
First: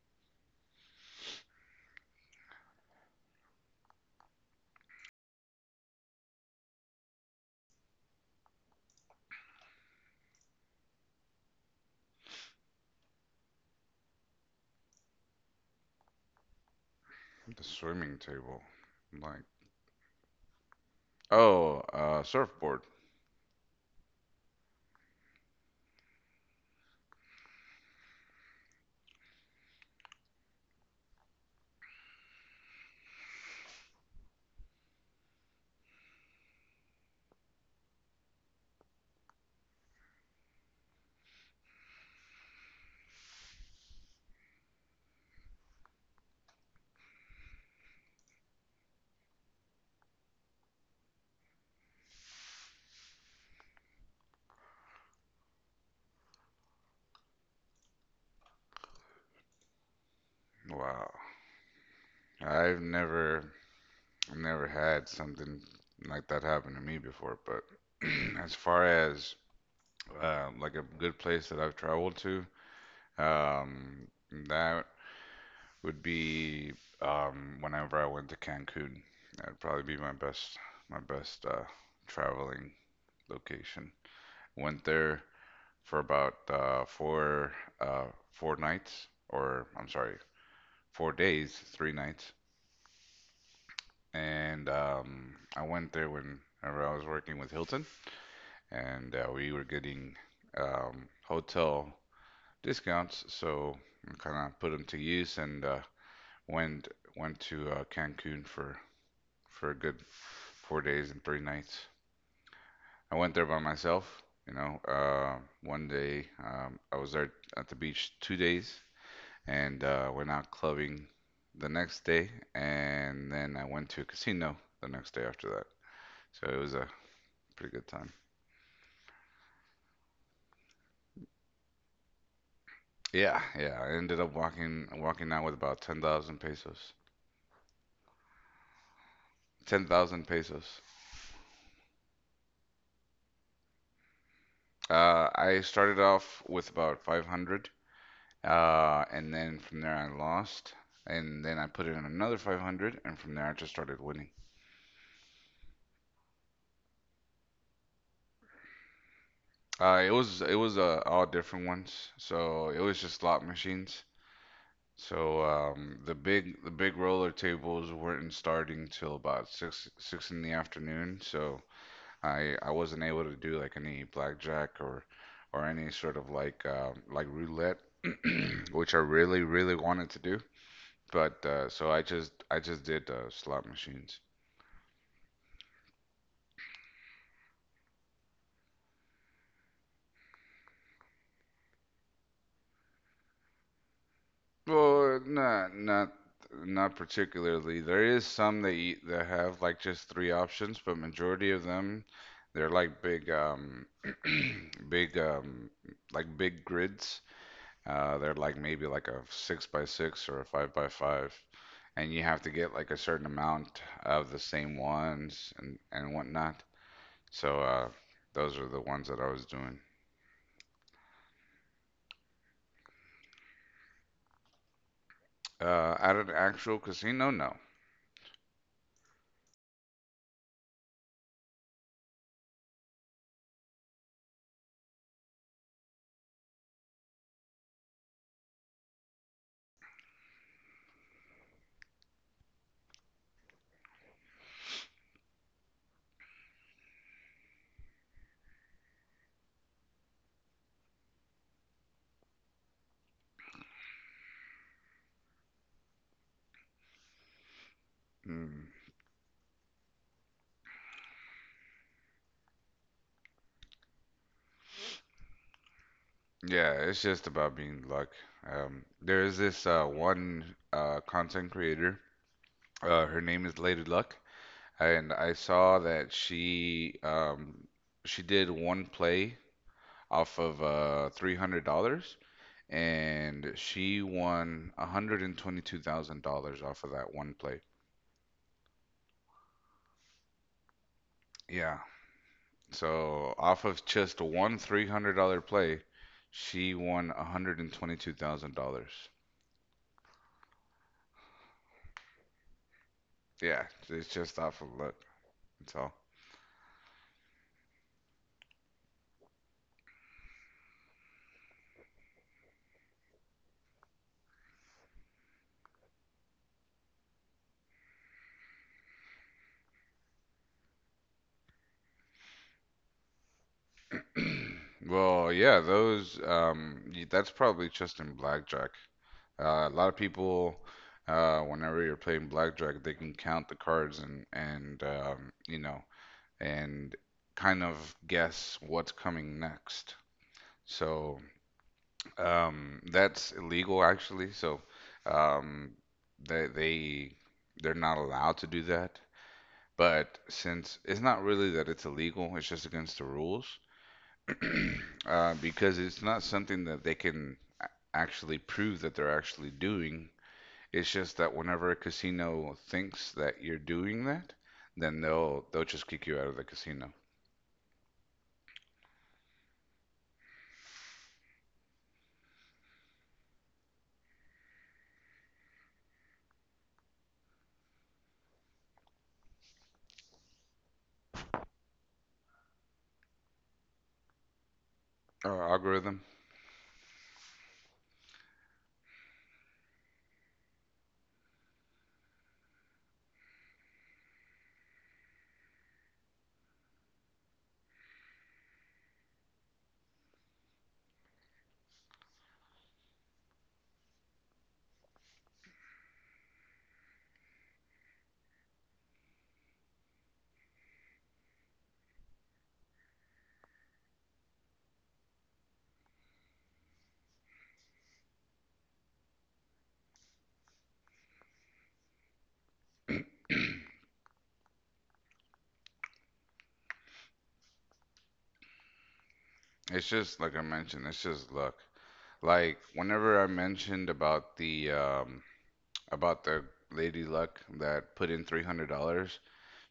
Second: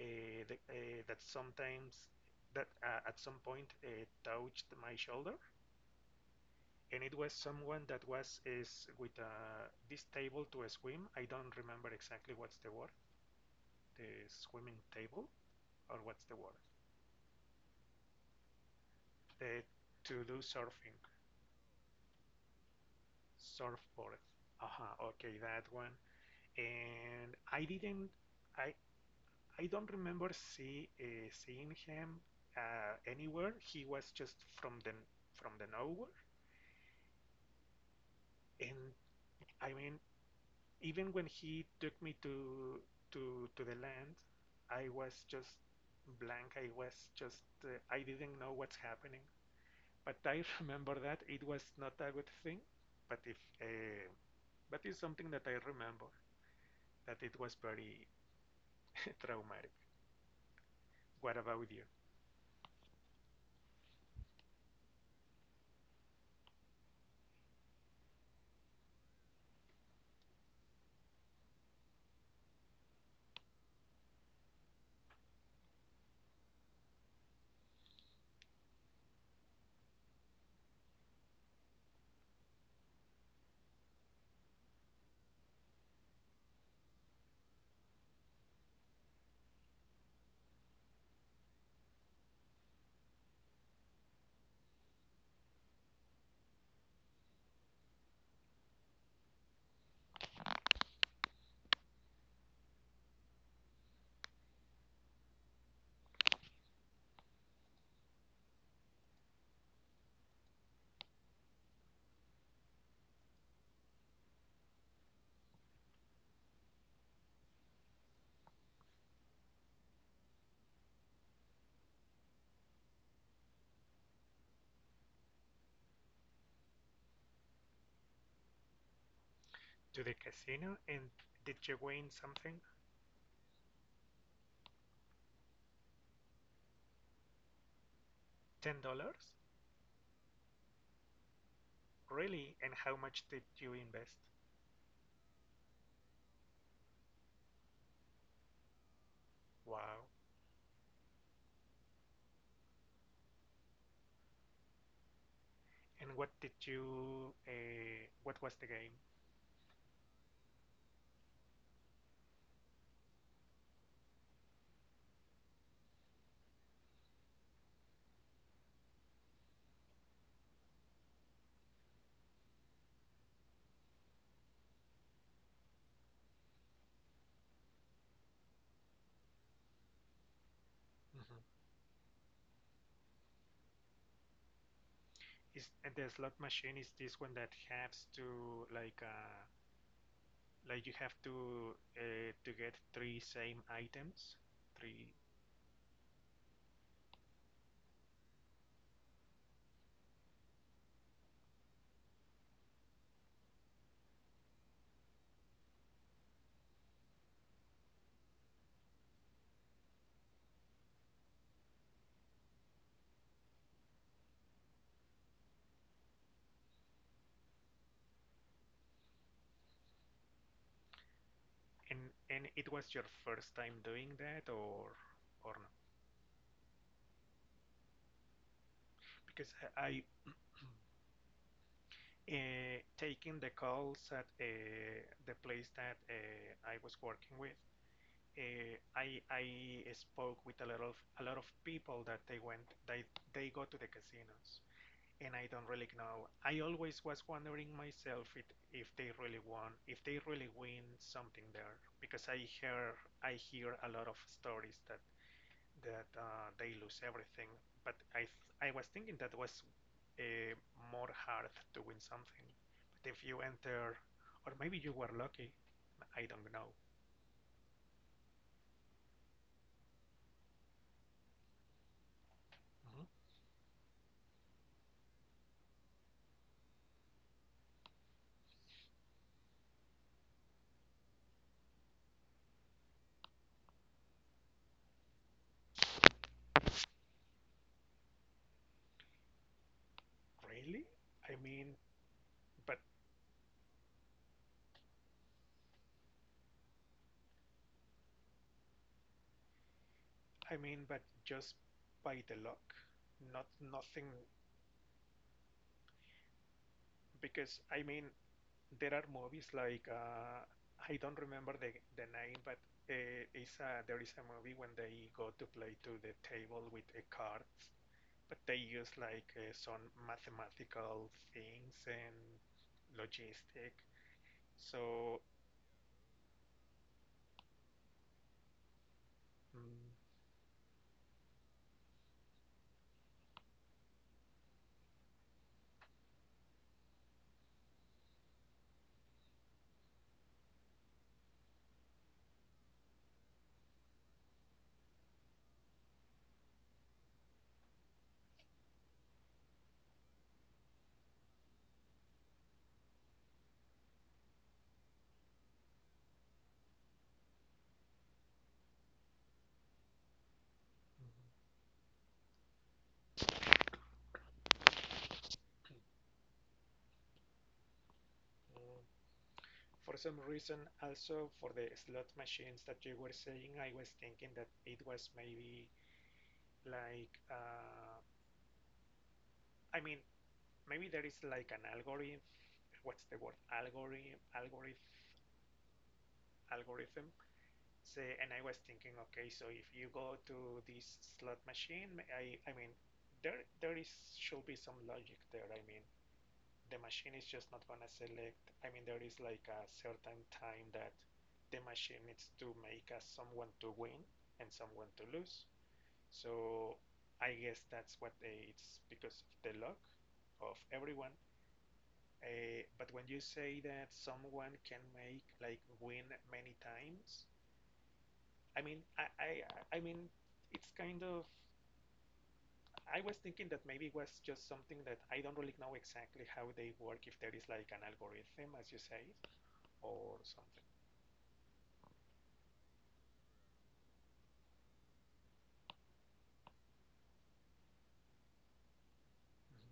[SPEAKER 2] uh, that, uh, that sometimes that uh, at some point uh, touched my shoulder, and it was someone that was is with uh, this table to a swim. I don't remember exactly what's the word, the swimming table, or what's the word,
[SPEAKER 1] The swimming table, like
[SPEAKER 2] the to do surfing.
[SPEAKER 1] oh, uh, surfboard.
[SPEAKER 2] Surfboard. Aha, uh-huh, okay, that one. And I didn't I I don't remember see uh, seeing him uh, anywhere. He was just from the from the nowhere, and I mean even when he took me to to to the land, I was just blank. I was just uh, I didn't know what's happening. But I remember that it was not a good thing. But if uh, But it's something that I remember that it was very traumatic.
[SPEAKER 1] Wow.
[SPEAKER 2] What about you?
[SPEAKER 1] I've never never had something like that happen to me before, but as far as uh, like a good place that I've traveled to, um, that would be um, whenever I went to Cancun. That'd probably be my best my best uh, traveling location. Went there for about uh, four uh, four nights, or I'm sorry, four days, three nights. and um, I went there whenever I was working with Hilton, and uh, we were getting um, hotel discounts, so I kind of put them to use, and uh, went went to uh, Cancun for for a good four days and three nights. I went there by myself. You know, uh, one day um, I was there at the beach two days, and uh, went out clubbing the next day, and then I went to a casino the next day after that. So it was a pretty good time.
[SPEAKER 2] "To the casino, and did you win something?"
[SPEAKER 1] Yeah, yeah. I ended up walking walking out with about ten thousand pesos.
[SPEAKER 2] "Ten dollars."
[SPEAKER 1] Ten thousand pesos.
[SPEAKER 2] "Really, and how much did you invest?"
[SPEAKER 1] Uh, I started off with about five hundred, uh, and then from there
[SPEAKER 2] "Wow!
[SPEAKER 1] I lost, and then I put in another five hundred, and from there I just started winning.
[SPEAKER 2] And what did you uh, what was the game?"
[SPEAKER 1] Uh, it was it was uh, all different ones, so it was just slot machines. So um, the big the big roller tables weren't starting till about six six in the afternoon. So I I wasn't able to do like any blackjack or or any sort of like um, like roulette, which I really really wanted to do.
[SPEAKER 2] Mhm.
[SPEAKER 1] But uh, so I just I just did uh, slot machines.
[SPEAKER 2] Is And the slot machine is this one that has to, like uh like, you have to uh, to get three same items, three.
[SPEAKER 1] Well, not not not particularly. There is some that eat, that have like just three options, but majority of them they're like big um big um like big grids. Uh, they're like maybe like a six by six or a five by five, and you have to get like a certain amount of the same ones and and whatnot. So uh, those are the ones that I was doing.
[SPEAKER 2] And and it was your first time doing that, or or no?
[SPEAKER 1] Uh, at an actual casino, no.
[SPEAKER 2] Because I- uh, taking the calls at uh, the place that uh, I was working with. Uh, I, I spoke with a lot of a lot of people that they went they they go to the casinos, and I don't really know. I always was wondering myself if, if they really won, if they really win something there, because I hear I hear a lot of stories that that uh, they lose everything. But I th-
[SPEAKER 1] Mm.
[SPEAKER 2] I was thinking that was uh, more hard to win something. But if you enter, or maybe you were lucky, I don't know.
[SPEAKER 1] Yeah, it's just about being luck. Um, there is this uh, one uh, content creator. Uh,
[SPEAKER 2] Mhm.
[SPEAKER 1] her name is Lady Luck, and I saw that she um, she did one play off of uh, three hundred dollars, and she won one hundred twenty two thousand dollars off of that one play.
[SPEAKER 2] Really? I mean,
[SPEAKER 1] Yeah.
[SPEAKER 2] but
[SPEAKER 1] So off of just one three hundred dollars play, she won one hundred twenty two thousand dollars.
[SPEAKER 2] I mean, but just by the luck, not
[SPEAKER 1] Yeah, it's
[SPEAKER 2] nothing.
[SPEAKER 1] just off of luck. That's all.
[SPEAKER 2] Because I mean, there are movies like uh, I don't remember the the name, but uh, it's a, there is a movie when they go to play to the table with the cards, but they use like uh, some mathematical things and logistic. So
[SPEAKER 1] Well, yeah, those um y- that's probably just in blackjack.
[SPEAKER 2] mm,
[SPEAKER 1] Uh, a lot of
[SPEAKER 2] mm,
[SPEAKER 1] people uh whenever you're playing blackjack, they can count the cards and and um you know, and kind of guess what's coming next. So um, that's illegal, actually. So um, they they they're not allowed to do that. But since it's not really that it's illegal, it's just against the rules uh, because it's not something that they can a- actually prove that they're actually doing. It's just that whenever a casino thinks that you're doing that, then they'll they'll just kick you out of the casino.
[SPEAKER 2] for some reason, also for the slot machines that you were saying, I was thinking that it was maybe like uh, I mean maybe there is like an algorithm. What's the word? Algorithm, algorithm,
[SPEAKER 1] Our algorithm.
[SPEAKER 2] algorithm. Say And I was thinking, okay, so if you go to this slot machine, I, I mean, there there is should be some logic there. I mean, the machine is just not gonna select. I mean, there is like a certain time that the machine needs to make us someone to win and someone to lose. So I guess that's what they, it's because of the luck of everyone. Uh, but when you say that someone can make like win many times, I mean, I, I, I mean, it's kind of. I was thinking that maybe it was just something that I don't really know exactly how they work. If there is like an algorithm, as you say,
[SPEAKER 1] It's
[SPEAKER 2] or
[SPEAKER 1] just like I
[SPEAKER 2] something.
[SPEAKER 1] mentioned, it's just luck. Like whenever I mentioned about the um about the lady luck that put in three hundred dollars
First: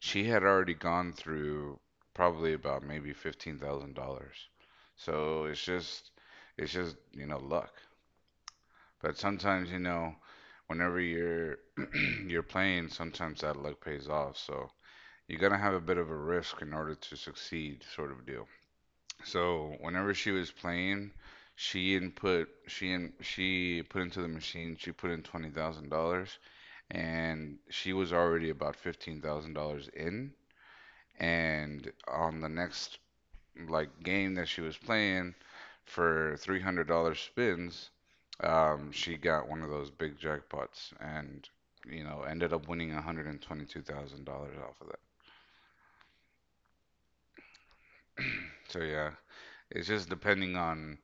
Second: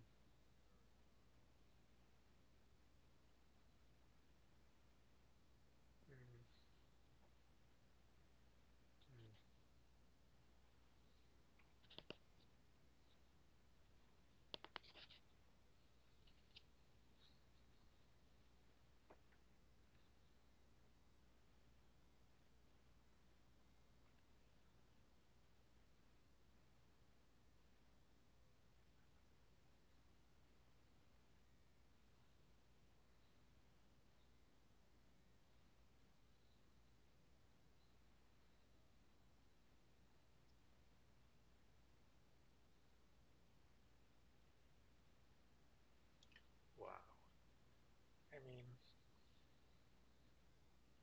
[SPEAKER 1] she had already gone through probably about maybe fifteen thousand dollars. So it's just it's just, you know, luck. But
[SPEAKER 2] Mm-hmm.
[SPEAKER 1] sometimes, you know, whenever you're you're playing, sometimes that luck pays off. So you got to have a bit of a risk in order to succeed, sort of. So whenever she was playing, she input she in, she put into the machine, she put in twenty thousand dollars, and she was already about fifteen thousand dollars in. And on the next like game that she was playing for three hundred dollars spins, um, she got one of those big jackpots and you know ended up winning one hundred twenty two thousand dollars off of that.
[SPEAKER 2] Wow. I mean,
[SPEAKER 1] So yeah, it's just depending on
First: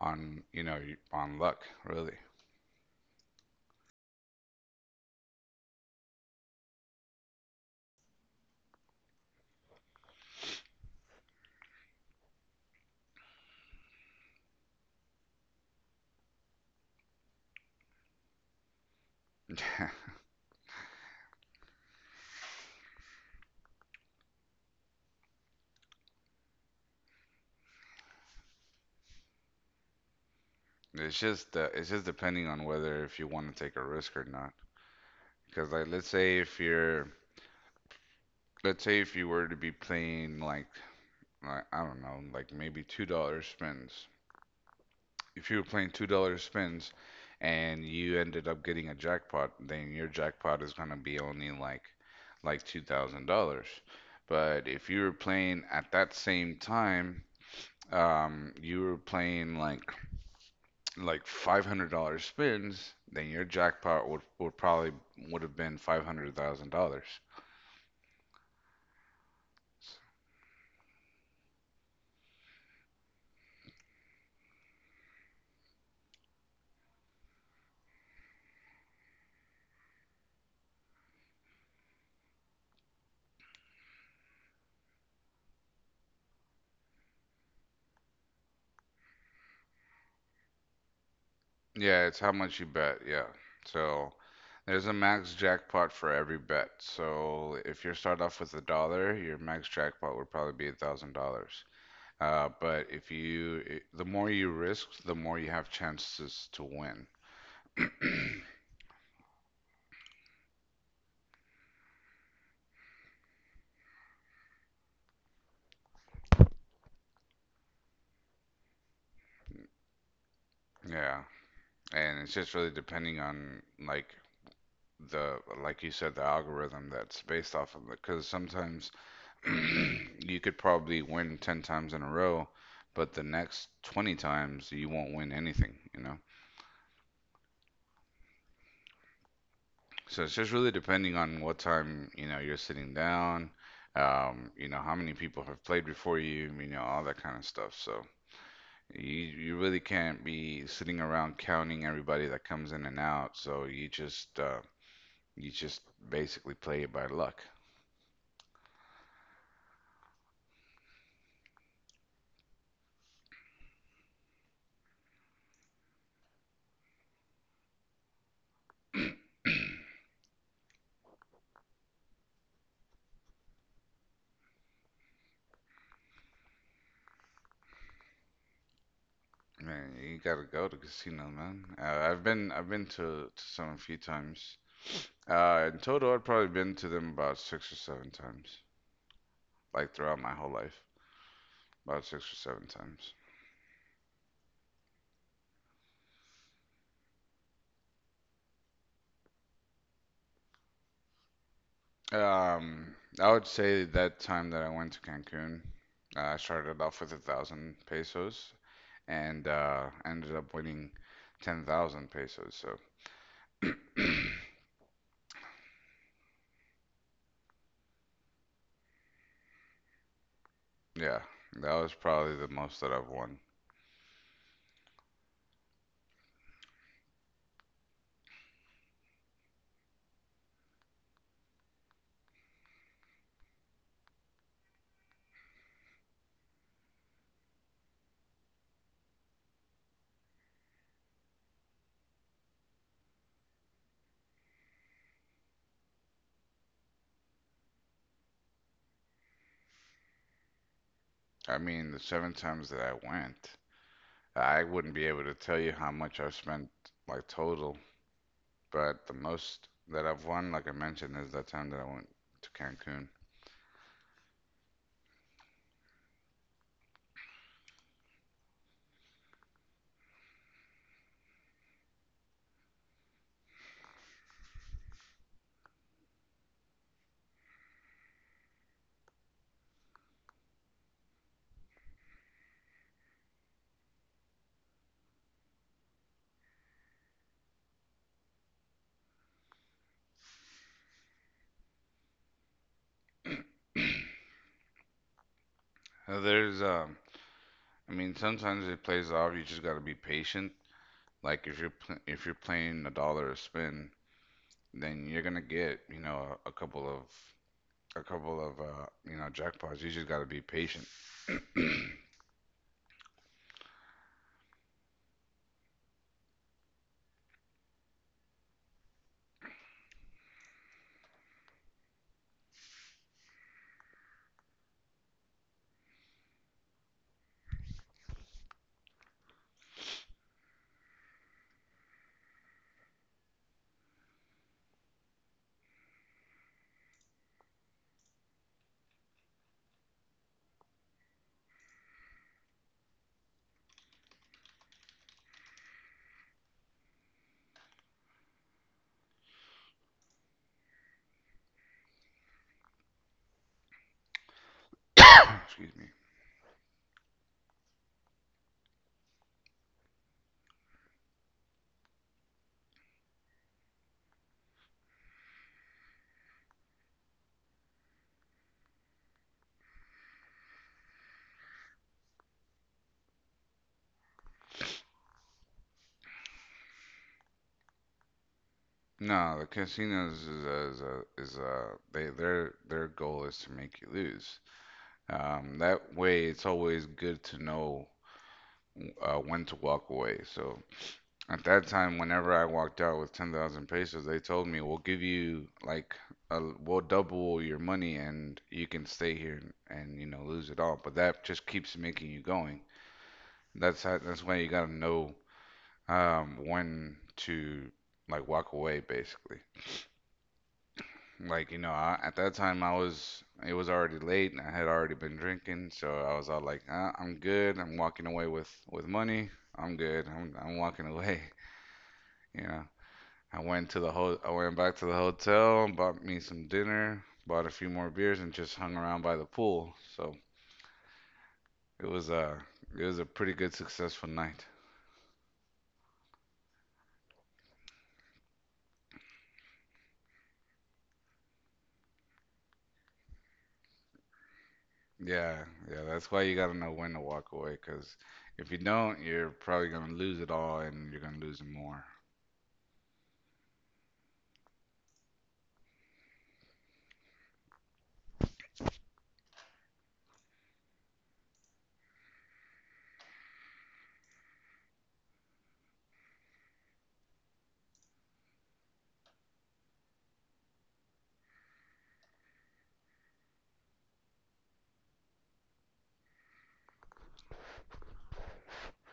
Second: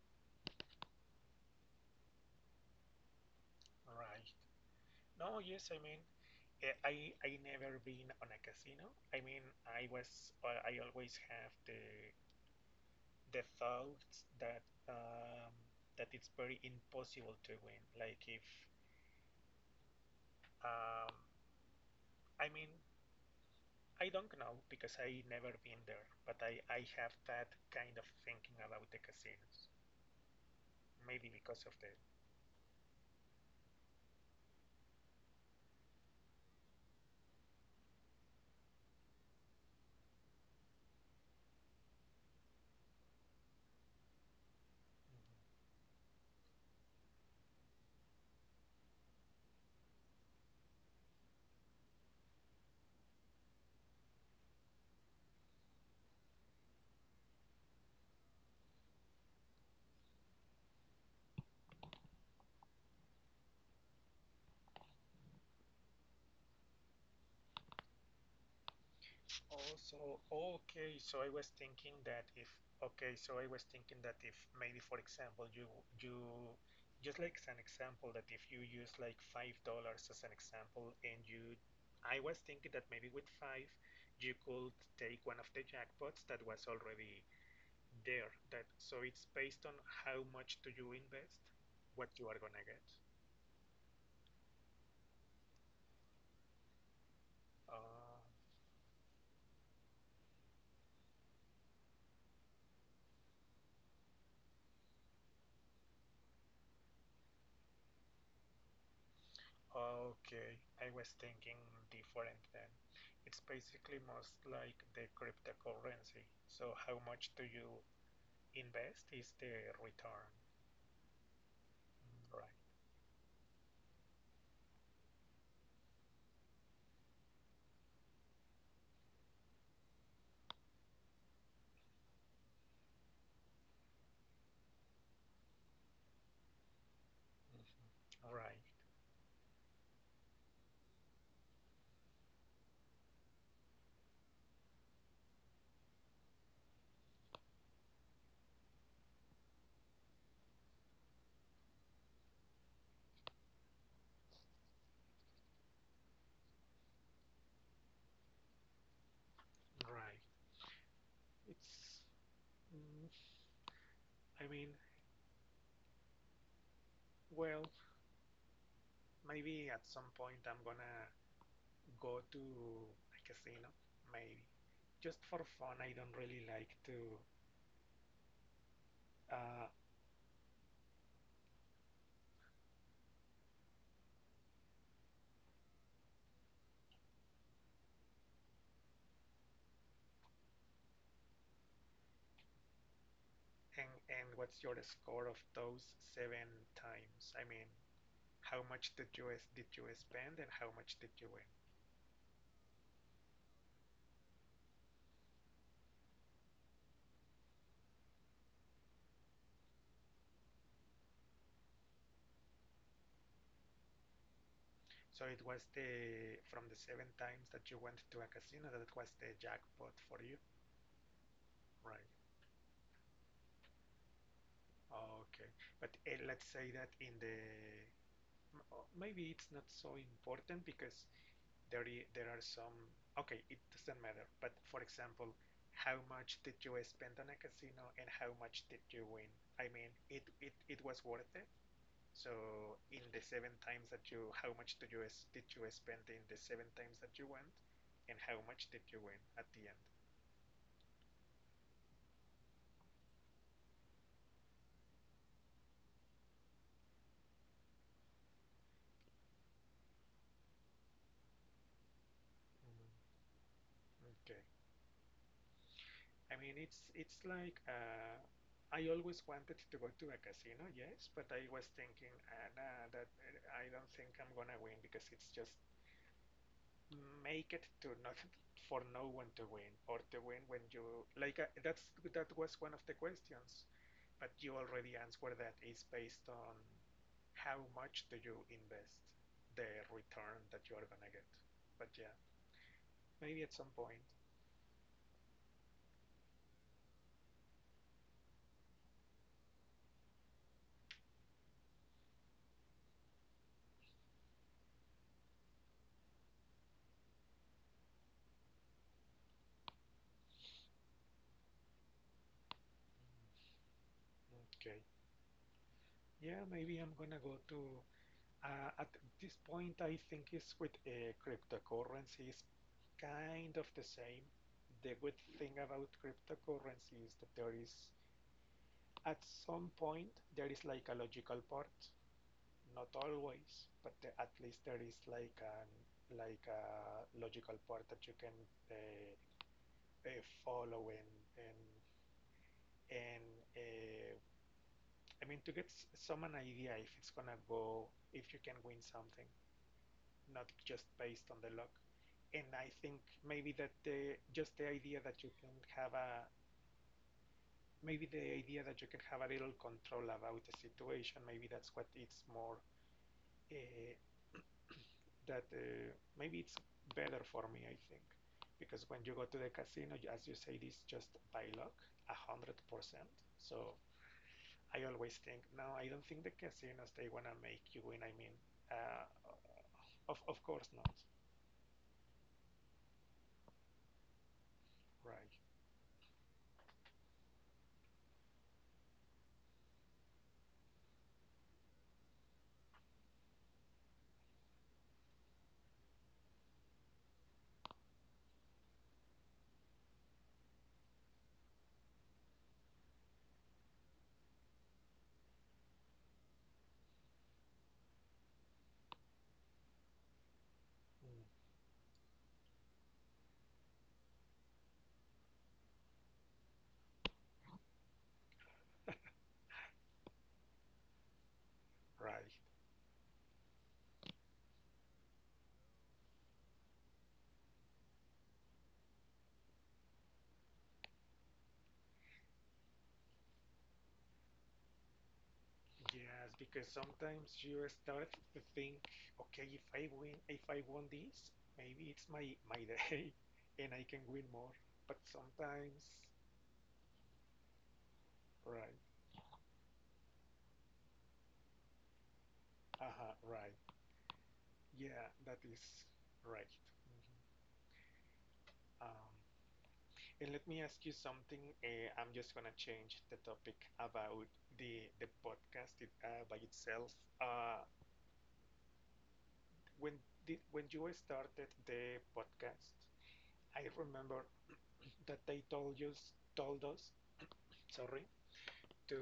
[SPEAKER 1] on you know y- on luck really.
[SPEAKER 2] right. No, yes. I mean, eh, I I never been on a casino. I mean, I was. Uh, I always have the the thoughts that um, that it's very impossible to win. Like if um, I mean, I don't know because I never been there, but I, I have that kind of thinking about the casinos.
[SPEAKER 1] It's
[SPEAKER 2] Maybe
[SPEAKER 1] just
[SPEAKER 2] because
[SPEAKER 1] uh,
[SPEAKER 2] of the.
[SPEAKER 1] it's just depending on whether if you want to take a risk or not. Because like let's say if you're let's say if you were to be playing like like I don't know, like maybe two dollar spins. If you
[SPEAKER 2] Mm-hmm.
[SPEAKER 1] were playing two dollar spins and you ended up getting a jackpot, then your jackpot is gonna be only like like two thousand dollars. But if you were playing at that same time, um, you were playing like like five hundred dollar spins, then your jackpot would would probably would have been five hundred thousand dollars.
[SPEAKER 2] Also, okay, so I was thinking that if, okay, so I was thinking that if maybe for example you you just like as an example that if you use like five dollars as an example, and you I was thinking that maybe with five you could take one of the jackpots that was already there, that so it's based on how much do you invest
[SPEAKER 1] Yeah,
[SPEAKER 2] what
[SPEAKER 1] it's
[SPEAKER 2] you
[SPEAKER 1] how
[SPEAKER 2] are
[SPEAKER 1] much
[SPEAKER 2] gonna
[SPEAKER 1] you
[SPEAKER 2] get.
[SPEAKER 1] bet. Yeah. So there's a max jackpot for every bet. So if you
[SPEAKER 2] uh,
[SPEAKER 1] start off with a dollar, your max jackpot would probably be a thousand dollars. Uh, but if you, i- the more you risk, the more you have chances to win.
[SPEAKER 2] okay, I was thinking different then. It's basically most like the cryptocurrency, so how much do you invest is the return.
[SPEAKER 1] Yeah, and it's
[SPEAKER 2] Right.
[SPEAKER 1] just really depending on like the, like you said, the algorithm that's based off of it. Because sometimes you could probably win ten times in a row, but the next twenty times you won't win anything, you know?
[SPEAKER 2] Mhm. right
[SPEAKER 1] So it's just really depending on what time, you know, you're sitting down, um, you know, how many people have played before you, you know, all that kind of stuff. So you, you really can't be sitting around counting everybody that comes in and out. So you just, uh, you just basically play it by luck.
[SPEAKER 2] right it's mm, I mean well Maybe at some point I'm gonna go to a casino, maybe. Just for fun, I don't really like to. Uh,
[SPEAKER 1] Man, you gotta go to casino, man. Uh, I've been I've been to, to some a few times. Uh, in total, I've probably been to them about six or seven times, like throughout my whole life, about six or seven times.
[SPEAKER 2] and and what's your score of those seven times? I mean, how much did you s- did you spend and how much did you win?
[SPEAKER 1] Um, I would say that time that I went to Cancun, uh, I started off with a thousand pesos and uh, ended up winning ten thousand pesos. So
[SPEAKER 2] So it was the from the seven times that you went to a casino, that was the jackpot for you,
[SPEAKER 1] yeah, that
[SPEAKER 2] right?
[SPEAKER 1] was probably the most that I've won.
[SPEAKER 2] Okay, but uh, let's say that in the uh, maybe it's not so important because there, there are some, okay, it doesn't matter, but for example, how much did you spend on a casino and how much did you win? I mean, it, it, it was worth it. So in the seven times that you, how much did you did you spend in the seven times that you went, and how much did you win at the end?
[SPEAKER 1] I mean, the seven times that I went, I wouldn't be able to tell you how much I've spent like total. But the most that I've won, like I mentioned, is that time that I went to Cancun.
[SPEAKER 2] Mm-hmm. Okay. I mean, it's it's like uh, I always wanted to go to a casino, yes, but I was thinking, ah, nah, that uh, I don't think I'm gonna win because it's just make it to not for no one to win or to win when you like uh, that's that was one of the questions but you already answered that is based on how much do you invest the return that you are gonna get but yeah maybe at some point.
[SPEAKER 1] Uh, There's, um, I mean, sometimes it plays off. You just gotta be patient. Like if you're pl if you're playing a dollar a spin, then you're gonna get, you know, a, a couple of a couple of uh, you know, jackpots. You just gotta be patient.
[SPEAKER 2] Okay, yeah, maybe I'm gonna go to uh, at this point I think is with uh, cryptocurrencies kind of the same. The good thing about cryptocurrency is that there is at some point there is like a logical part, not always, but the, at least there is like an like a logical part that you can uh, uh, follow, and and and uh, I mean to get some an idea if it's gonna go, if you can win something not just based on the luck. And I think maybe that the just the idea that you can
[SPEAKER 1] Excuse me.
[SPEAKER 2] have a maybe the idea that you can have a little control about the situation, maybe that's what it's more uh, that uh, maybe it's better for me, I think, because when you go to the casino, as you say, it's just by luck, a hundred percent. So I always think, no, I don't think the casinos they wanna make you win. I mean, uh,
[SPEAKER 1] No, the
[SPEAKER 2] of
[SPEAKER 1] casinos
[SPEAKER 2] of
[SPEAKER 1] is a,
[SPEAKER 2] course not,
[SPEAKER 1] is a, is a they their their goal is to make you lose.
[SPEAKER 2] right?
[SPEAKER 1] Um, that way, it's always good to know uh, when to walk away. So at that time, whenever I walked out with ten thousand pesos, they told me, we'll give you like, a, we'll double your money and you can stay here and, and you know, lose it all. But that just keeps making you going. That's how, that's why you gotta know um, when to like walk away, basically.
[SPEAKER 2] Mm.
[SPEAKER 1] Like, you know, I, at that time I was, it was already late and I had already been drinking, so I was all like, ah, I'm good. I'm walking away with with money. I'm good. I'm I'm walking away.
[SPEAKER 2] Right.
[SPEAKER 1] You know, I went to the ho- I went back to the hotel, bought me some dinner, bought a few more beers, and just hung around by the pool. So it was a it was a pretty good successful night.
[SPEAKER 2] Yes, because sometimes you start to think, okay, if I win, if I won this, maybe it's my my day, and I can win more. But
[SPEAKER 1] Yeah,
[SPEAKER 2] sometimes,
[SPEAKER 1] yeah, that's why you gotta know when to walk away, 'cause if you
[SPEAKER 2] right,
[SPEAKER 1] don't, you're probably gonna lose it all, and you're gonna lose it more.
[SPEAKER 2] uh-huh, right. Yeah, that is right. Mhm. Um, and let me ask you something. Uh, I'm just gonna change the topic about the the podcast it, uh, by itself. Uh, when did when you started the podcast, I remember that they told you told us, sorry, to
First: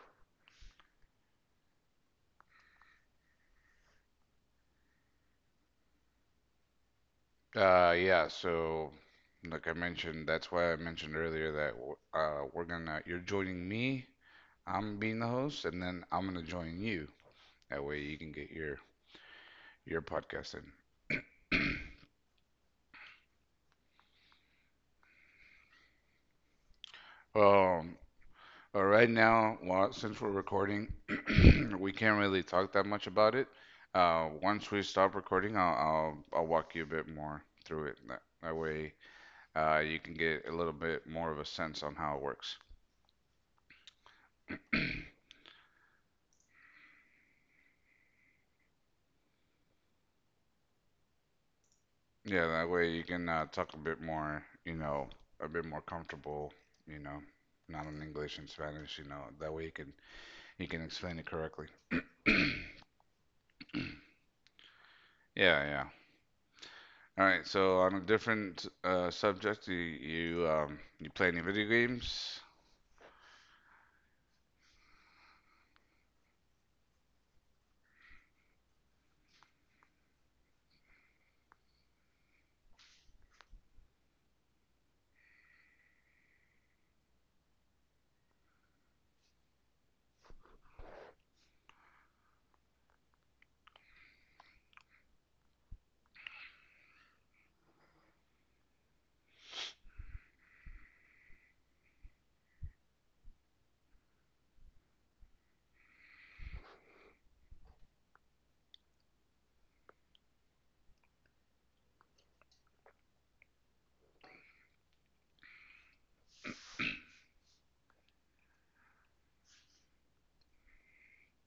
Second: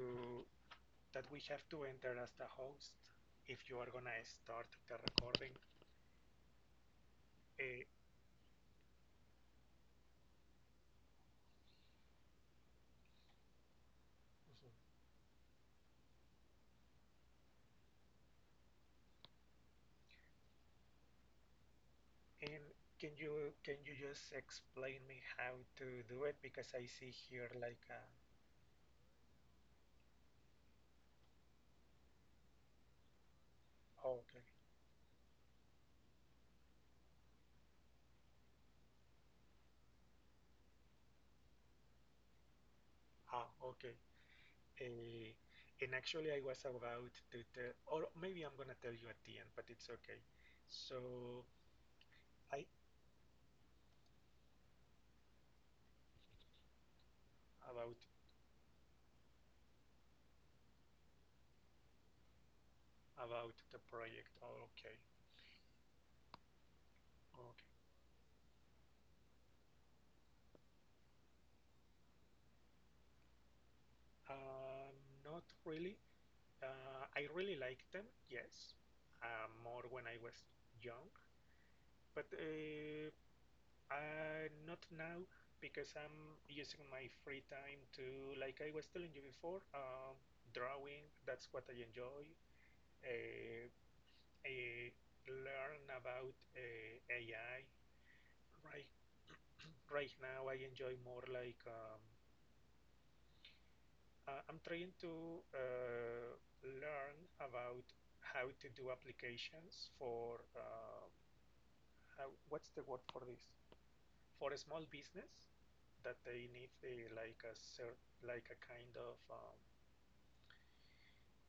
[SPEAKER 2] that we have to enter as the host if you are gonna start the recording. Uh,
[SPEAKER 1] Uh, yeah, so like I mentioned, that's why I mentioned earlier that w- uh, we're gonna, you're joining me,
[SPEAKER 2] Mhm.
[SPEAKER 1] I'm being the host, and then I'm gonna join you. That way you can get your your podcast in.
[SPEAKER 2] And can you can you just explain me how to do it? Because I see here like,
[SPEAKER 1] Um,
[SPEAKER 2] uh,
[SPEAKER 1] uh, right now, well, since we're recording, we can't really talk that much about it.
[SPEAKER 2] oh,
[SPEAKER 1] Uh,
[SPEAKER 2] okay,
[SPEAKER 1] once we stop recording, I'll, I'll I'll walk you a bit more through it. That, that way, uh, you can get a little bit more of a sense on how it works.
[SPEAKER 2] ah, okay. eh, and actually, I was about to tell, or maybe I'm gonna tell you at the end, but it's okay. So
[SPEAKER 1] Yeah,
[SPEAKER 2] I
[SPEAKER 1] that way you can uh, talk a bit more, you know, a bit more comfortable, you know, not
[SPEAKER 2] about
[SPEAKER 1] in English and Spanish, you know. That way you can you can explain it correctly.
[SPEAKER 2] about the project. Oh, okay,
[SPEAKER 1] Yeah, yeah. All right,
[SPEAKER 2] okay.
[SPEAKER 1] so on a different uh, subject, you you, um, you play any video games?
[SPEAKER 2] Uh, not really. Uh, I really like them. Yes, uh, more when I was young, but. Uh, Uh, not now because I'm using my free time to, like I was telling you before, um, drawing. That's what I enjoy. Uh, uh, learn about uh, A I. Right, right now I enjoy more like um, uh, I'm trying to uh, learn about how to do applications for uh, how, what's the word for this? For a small business that they need a, like a cert, like a kind of um,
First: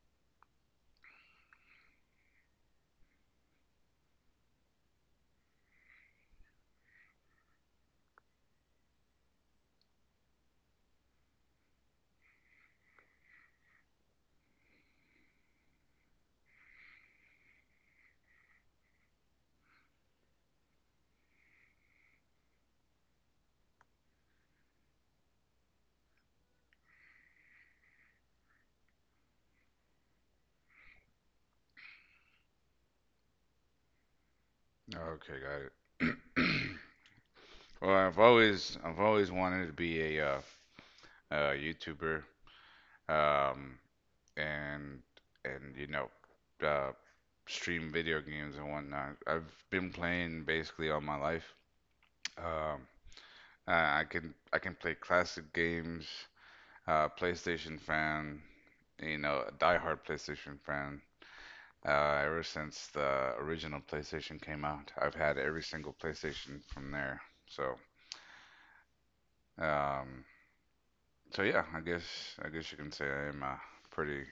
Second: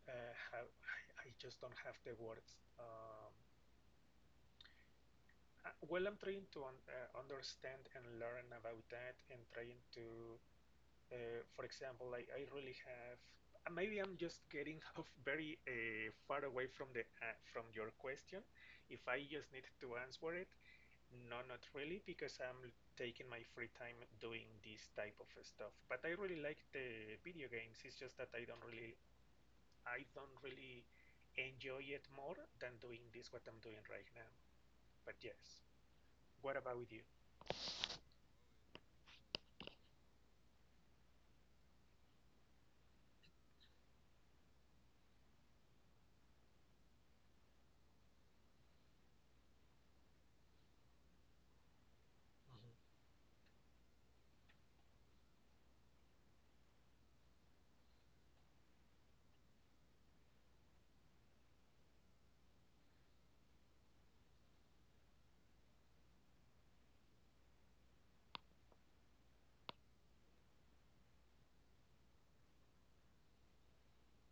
[SPEAKER 2] uh, have, I, I just don't have the words. Um, uh, well, I'm trying to un- uh, understand and learn about that, and trying to, uh, for example, like I really have. uh, Maybe I'm just getting off very uh, far away from the uh, from your question. If I just need to answer it, no, not really, because I'm taking my free time doing this type of stuff. But I really like the video games. It's just that I don't really, I don't really enjoy it more than doing this what I'm doing right now. But
[SPEAKER 1] Okay,
[SPEAKER 2] yes,
[SPEAKER 1] got it.
[SPEAKER 2] what about you?
[SPEAKER 1] Well, I've always I've always wanted to be a uh, uh, YouTuber, um, and and you know, uh, stream video games and whatnot. I've been playing basically all my life.
[SPEAKER 2] Mhm.
[SPEAKER 1] Um, I I can I can play classic games. Uh, PlayStation fan, you know, a diehard PlayStation fan. Uh, ever since the original PlayStation came out, I've had every single PlayStation from there. So, um, so yeah, I guess I guess you can say I am a pretty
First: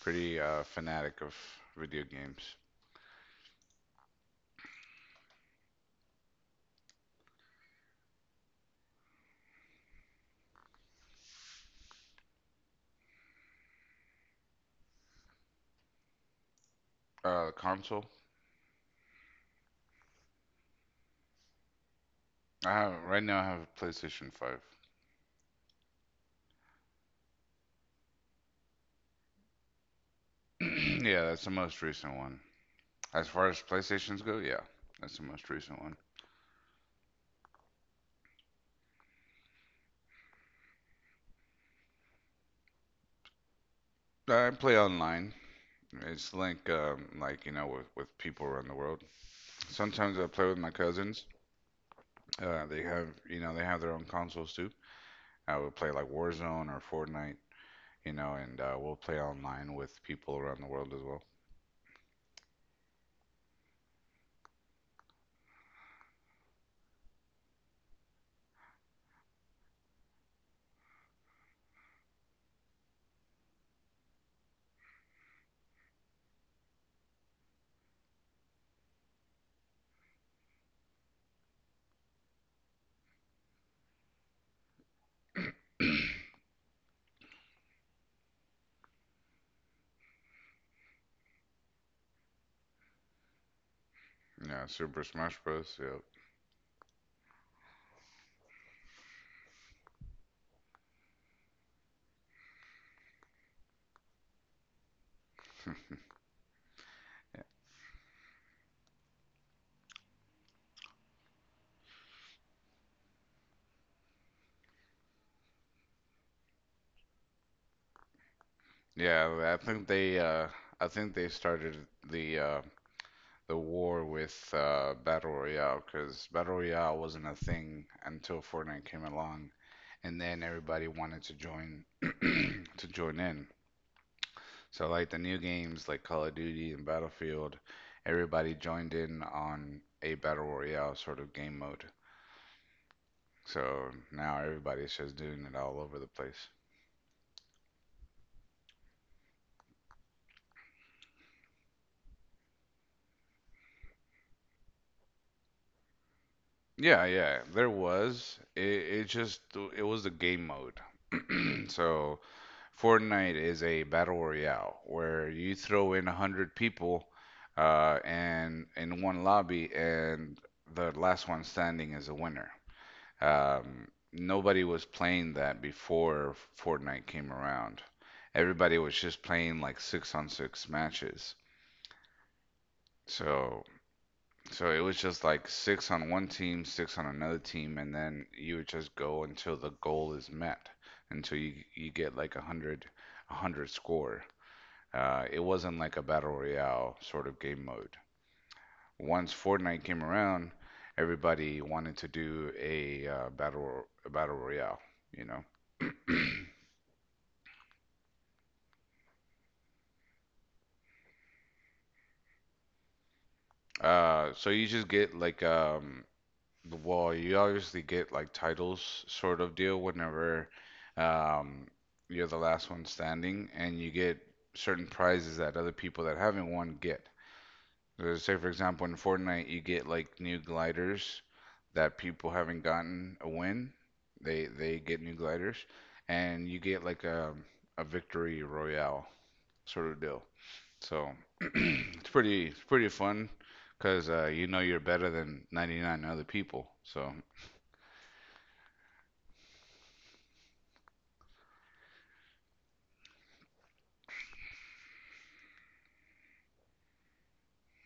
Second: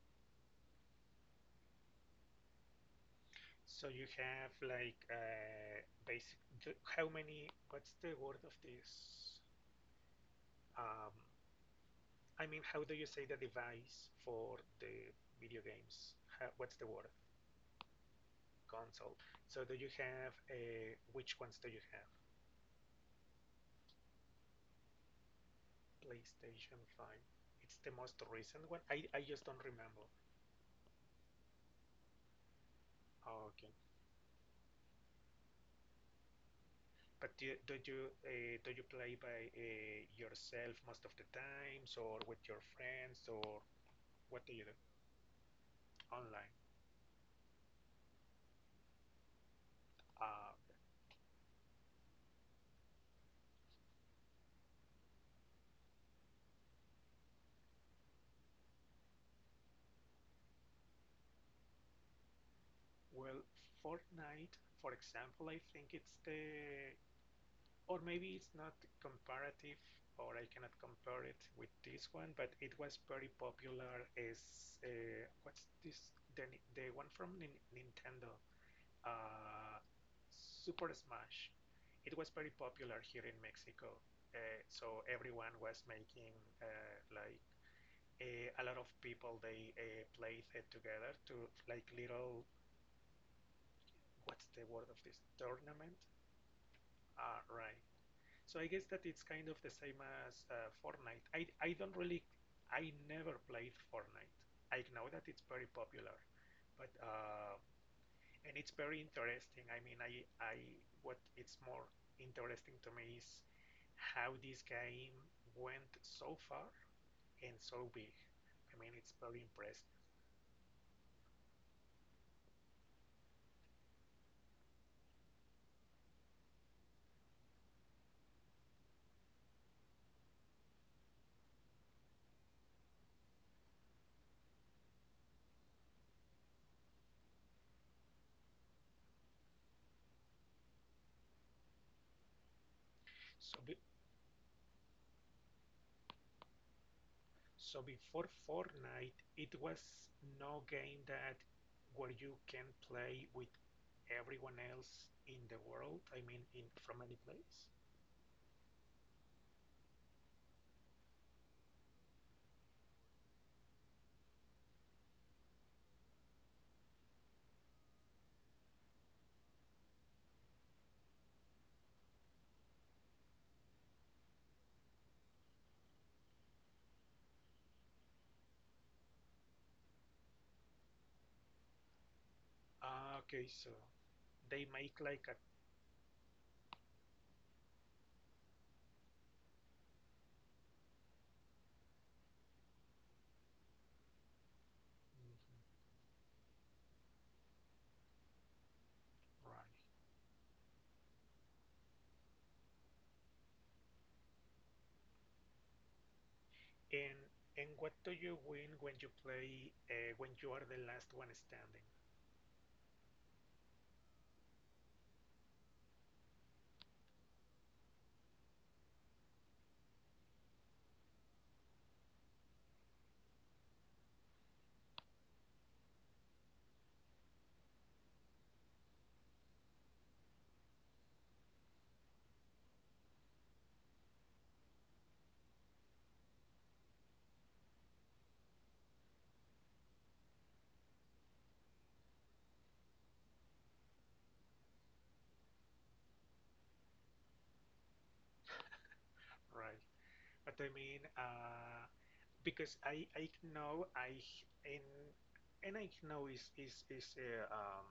[SPEAKER 1] pretty uh, fanatic of video games.
[SPEAKER 2] So you have like uh, basic. d- How many? What's the word of this? Um, I mean, how do you say the device for the video games? How, what's the word?
[SPEAKER 1] Uh, console.
[SPEAKER 2] Console. So do you have a which ones do you have?
[SPEAKER 1] I have right now. I have a PlayStation
[SPEAKER 2] PlayStation five. It's the most recent one. I, I just don't remember.
[SPEAKER 1] five. Yeah, that's the most recent one. As
[SPEAKER 2] Oh,
[SPEAKER 1] far as
[SPEAKER 2] okay.
[SPEAKER 1] PlayStations go, yeah, that's the most recent one.
[SPEAKER 2] But do, do you uh, do you play by uh, yourself most of the times, or with your friends, or what
[SPEAKER 1] I
[SPEAKER 2] do you do
[SPEAKER 1] play online. It's
[SPEAKER 2] online?
[SPEAKER 1] like um, like you know with with people around the world. Sometimes
[SPEAKER 2] Uh,
[SPEAKER 1] I play with my cousins. Uh, they have, you know, they have their own consoles too. I would play like Warzone or Fortnite, you know, and uh, we'll play online with people around the world as well.
[SPEAKER 2] well, Fortnite, for example, I think it's the or maybe it's not comparative or I cannot compare it with this one, but it was very popular as uh, what's this the, the one from Nin- Nintendo uh, Super Smash. It was very popular here in Mexico, uh, so everyone was making uh, like a, a lot of people they uh, played it together to like little what's the
[SPEAKER 1] Yeah,
[SPEAKER 2] word of
[SPEAKER 1] Super
[SPEAKER 2] this
[SPEAKER 1] Smash Bros.
[SPEAKER 2] tournament?
[SPEAKER 1] Yep.
[SPEAKER 2] Uh, right. So I guess that it's kind of the same as uh, Fortnite. I, I don't really, I never played Fortnite. I know that it's very popular, but uh, and it's very interesting. I mean, I, I what it's more interesting to me is how this game went so far and so big. I mean, it's very
[SPEAKER 1] Yeah, I think
[SPEAKER 2] impressive.
[SPEAKER 1] they, uh, I think they started the uh, the war with uh, Battle Royale, because Battle Royale wasn't a thing until Fortnite came along, and then everybody wanted to join to join in. So like the new games like Call of Duty and Battlefield, everybody joined in on a battle royale sort of game mode.
[SPEAKER 2] So
[SPEAKER 1] So now everybody's just doing it all over the place.
[SPEAKER 2] So before Fortnite, it was no game that where you can play with everyone else in the world. I mean, in from
[SPEAKER 1] Yeah,
[SPEAKER 2] any
[SPEAKER 1] yeah,
[SPEAKER 2] place.
[SPEAKER 1] there was. It, it just it was a game mode. So Fortnite is a battle royale where you throw in a hundred people, uh, and in one lobby, and the last one standing is a winner. Um, Nobody was playing that before Fortnite came around. Everybody was just playing like six on six matches.
[SPEAKER 2] Ah, okay,
[SPEAKER 1] So,
[SPEAKER 2] so they
[SPEAKER 1] so it
[SPEAKER 2] make
[SPEAKER 1] was
[SPEAKER 2] like
[SPEAKER 1] just
[SPEAKER 2] a
[SPEAKER 1] like six on one team, six on another team, and then you would just go until the goal is met, until you you get like a hundred, a hundred score. Uh, it
[SPEAKER 2] mhm,
[SPEAKER 1] wasn't like a battle royale sort of game mode. Once
[SPEAKER 2] right.
[SPEAKER 1] Fortnite came around, everybody wanted to do a uh, battle a battle royale, you know.
[SPEAKER 2] And and what do you win when you play uh, when you are the last one standing,
[SPEAKER 1] Uh, so you just get like um, well, you obviously get like titles sort of deal whenever um you're the last one standing, and you get certain prizes that other people that haven't won get. So say for example in Fortnite you get like new gliders that people haven't gotten a win. They they get new gliders, and you get like a a victory royale sort of deal. So it's pretty it's pretty fun because uh, you know, you're better than ninety-nine other people. So
[SPEAKER 2] right? But I mean, uh, because I I know I and and I know is is is uh, um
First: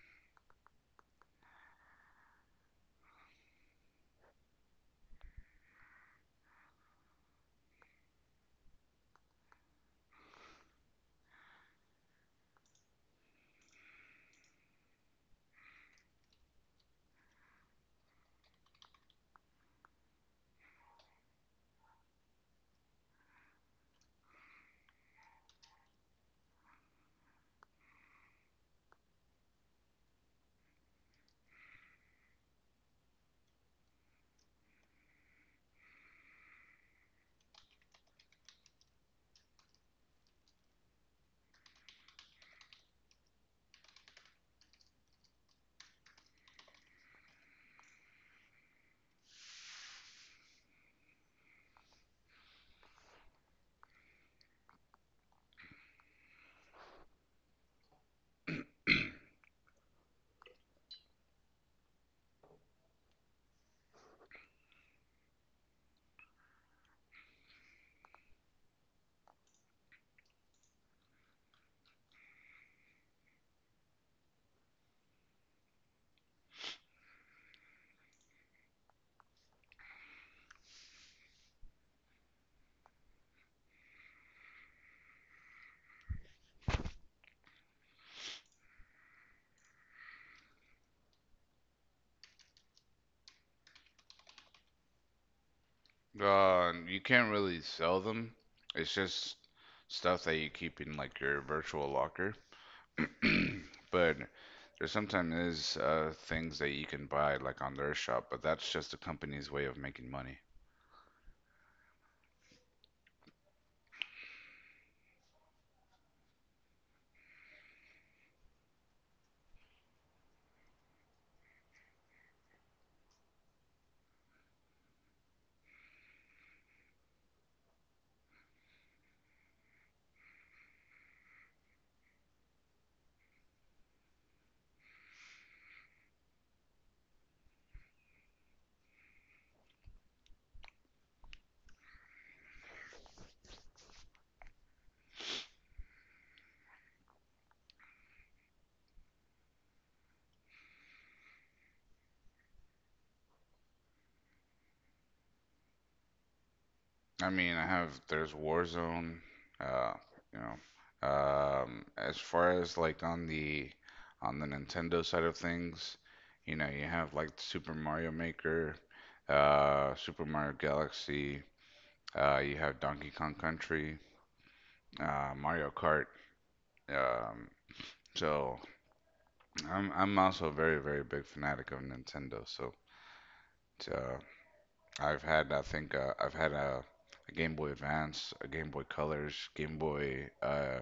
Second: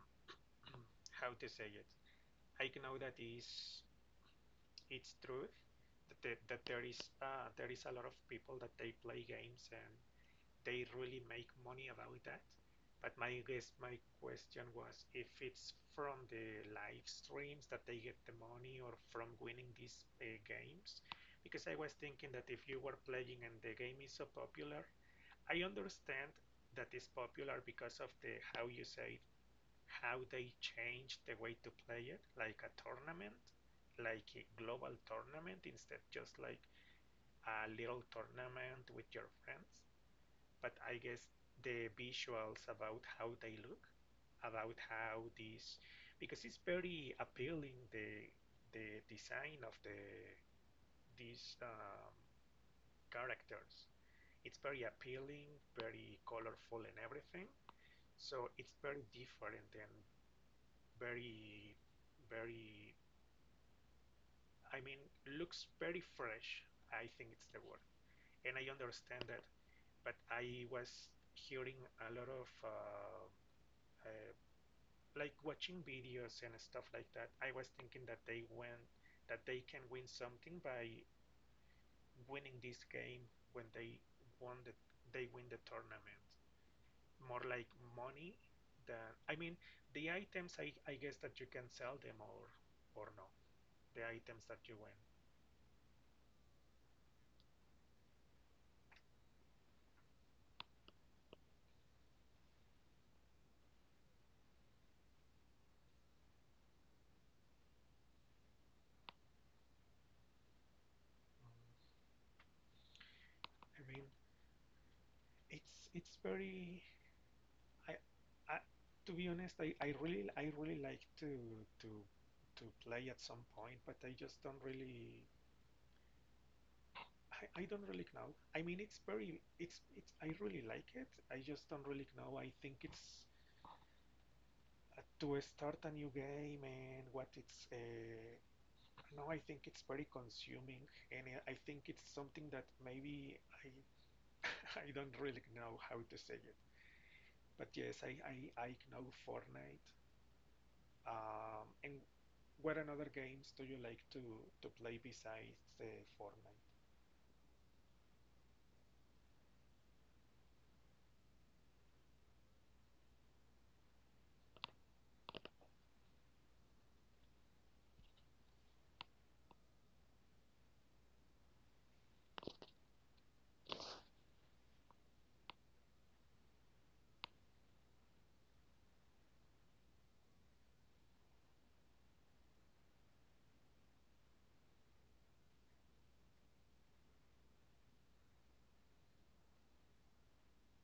[SPEAKER 2] how to say it. I know that is it's true that, the- that there is uh, there is a lot of people that they play games and they really make money about that. But my guess, my question was if it's from the live streams that they get the money or from winning these uh, games, because I was thinking that if you were playing and the game is so popular, I understand that is popular because of the how you say how they change the way to play it, like a tournament, like a global tournament instead just like a little tournament with your friends. But I guess the visuals about how they look, about how this, because it's very appealing the the design of the these um, characters. It's very appealing, very colorful, and everything. So it's very different than very, very, I mean, looks very fresh. I think it's the word. And I understand that, but I was hearing a lot of uh, uh, like watching videos and stuff like that. I was thinking that they win, that they can win something by winning this game when they won the they win the tournament. More like money than I mean the items. I I guess that you can sell them or or no the items that you win.
[SPEAKER 1] uh, you can't really sell them. It's just stuff that you keep in like your virtual locker. But there sometimes is uh, things that you can buy like on their shop, but that's just the company's way of making money.
[SPEAKER 2] I mean, it's it's very. I, I to be honest, I, I really I really like to to to play at some point, but I just don't really. I, I don't really know. I mean, it's very it's it's. I really like it. I just don't really know. I think it's uh, to start a new game and what it's. Uh, no, I think it's very consuming, and I I think it's something that maybe I I don't really know how to say it. But yes, I, I, I know Fortnite. Um, and what another games do you like to, to play besides uh, Fortnite?
[SPEAKER 1] I mean, I have there's Warzone, uh, you know. Um, as far as like on the on the Nintendo side of things, you know, you have like Super Mario Maker, uh, Super Mario Galaxy, uh, you have Donkey Kong Country, uh, Mario Kart. Um, so I'm I'm also a very very big fanatic of Nintendo. So uh, I've had, I think uh, I've had a, a Game Boy Advance, a Game Boy Colors, Game Boy. Uh,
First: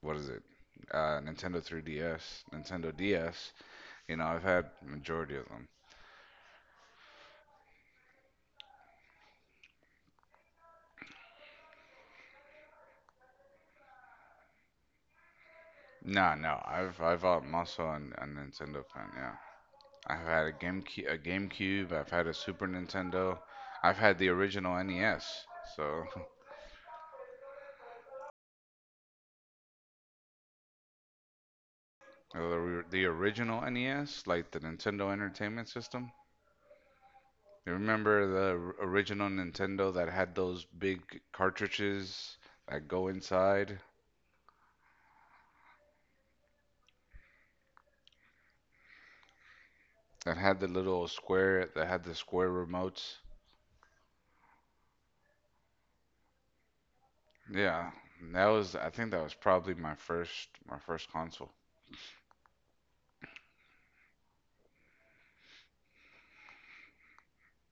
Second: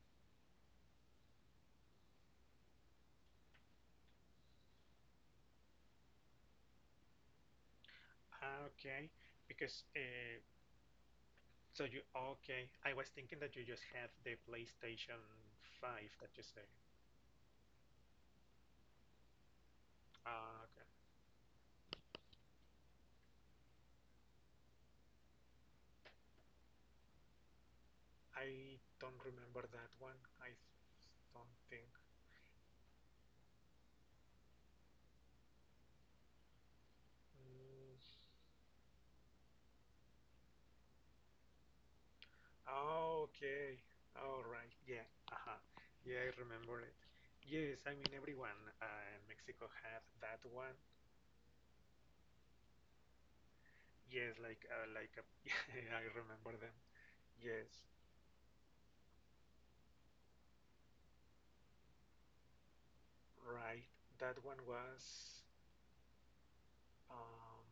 [SPEAKER 1] what is it? Uh, Nintendo three D S, Nintendo D S. You know, I've had majority of them.
[SPEAKER 2] Ah, okay. Because uh, so you oh, okay. I was thinking that you just had the PlayStation five
[SPEAKER 1] No,
[SPEAKER 2] that you
[SPEAKER 1] no,
[SPEAKER 2] say.
[SPEAKER 1] I've I've um, also an, a Nintendo fan. Yeah, I've had a
[SPEAKER 2] Ah, okay.
[SPEAKER 1] GameCube, a GameCube. I've had a Super Nintendo. I've had the original N E S. So
[SPEAKER 2] I don't remember that one. I don't think.
[SPEAKER 1] the or- the original N E S, like the Nintendo Entertainment System. You
[SPEAKER 2] Mm,
[SPEAKER 1] remember the r- original Nintendo that had those big cartridges that go
[SPEAKER 2] oh,
[SPEAKER 1] inside,
[SPEAKER 2] okay. All right. Yeah. Uh-huh. Yeah, I remember it. Yes, I mean everyone uh, in Mexico had
[SPEAKER 1] that
[SPEAKER 2] that
[SPEAKER 1] had the
[SPEAKER 2] one.
[SPEAKER 1] little square, that had the square remotes.
[SPEAKER 2] Yes, like uh, like a, yeah, I remember them. Yes,
[SPEAKER 1] Yeah, that was, I think that was probably my first my first console.
[SPEAKER 2] right. That one was um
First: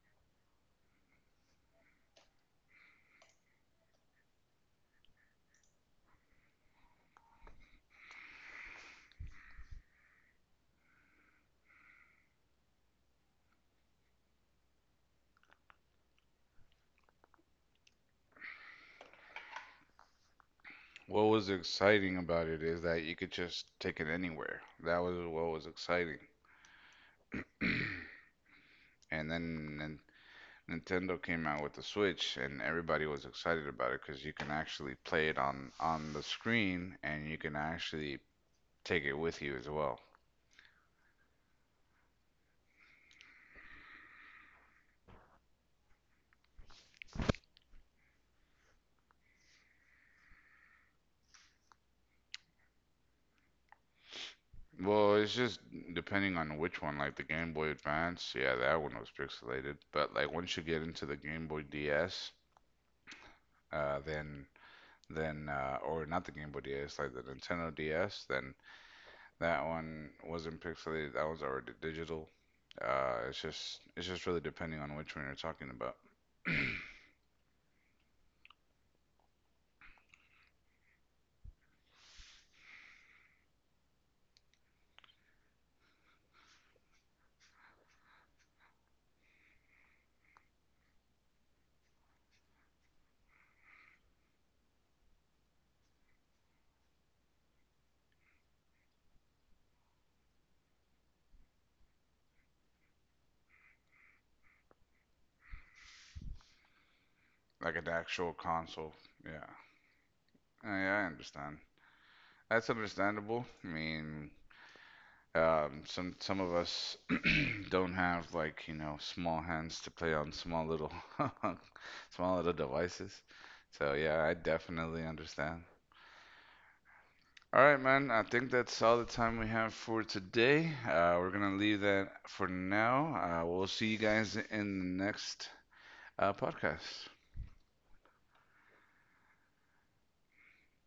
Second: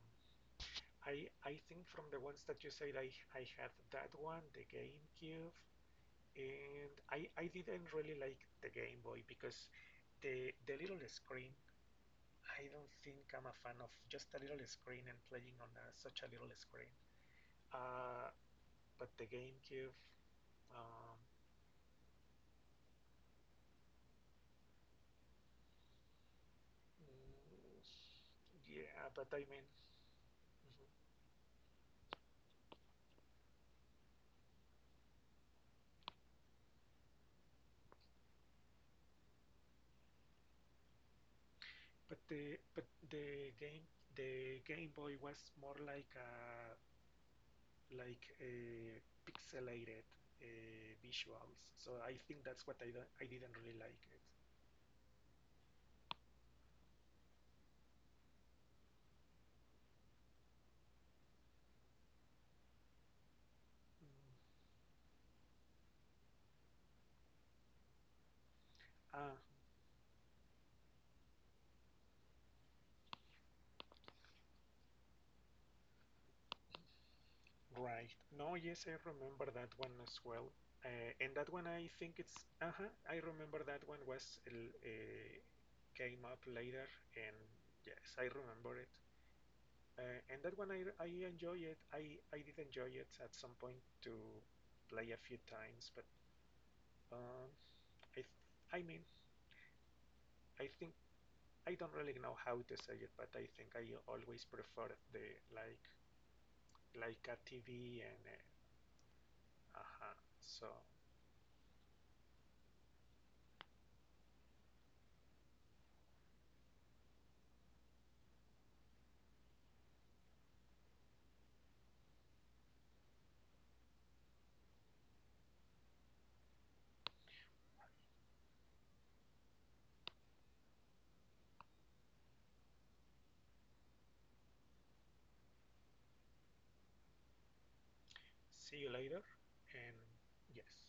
[SPEAKER 2] I I think from the ones that you said I I had that one, the GameCube, and I I didn't really like the Game Boy because the the little screen I don't think I'm a fan of just a little screen and playing on a, such a little screen. Uh, but the GameCube, um,
[SPEAKER 1] What was exciting about it is that you could just take it anywhere. That was what was exciting.
[SPEAKER 2] mm, yeah, but
[SPEAKER 1] And
[SPEAKER 2] I mean,
[SPEAKER 1] then Nin-
[SPEAKER 2] mhm.
[SPEAKER 1] Nintendo came out with the Switch, and everybody was excited about it because you can actually play it on on the screen, and you can actually take it with you as well.
[SPEAKER 2] But the but the game the Game Boy was more like a like a pixelated uh, visuals. So I think that's what I don't, I didn't really like it.
[SPEAKER 1] Well, it's just depending on which one. Like the Game Boy Advance, yeah, that one was pixelated. But like once you get into the Game Boy D S, uh,
[SPEAKER 2] Mm.
[SPEAKER 1] then then uh, or not the Game Boy D S, like the Nintendo D S, then
[SPEAKER 2] Ah,
[SPEAKER 1] that one wasn't pixelated. That one's already digital. Uh, it's just it's just really depending on which one you're talking about,
[SPEAKER 2] right. No, yes, I remember that one as well. Uh, and that one, I think it's. Uh huh. I remember that one was l- uh, came up later, and yes, I remember it. Uh, and that one, I I enjoy it. I I did enjoy it at some point to play a few times, but um, I th- I mean, I think I don't really know how to say it, but I think I always prefer the like like a
[SPEAKER 1] like an
[SPEAKER 2] T V and
[SPEAKER 1] actual console. Yeah.
[SPEAKER 2] uh huh. So.
[SPEAKER 1] Uh, yeah, I understand. That's understandable. I mean, um, some some of us don't have, like, you know, small hands to play on small little small little devices. So yeah, I definitely understand. All right, man. I think that's all the time we have for today. Uh, we're gonna leave that for now. Uh, we'll see you guys in the next uh, podcast.
[SPEAKER 2] See you later and yes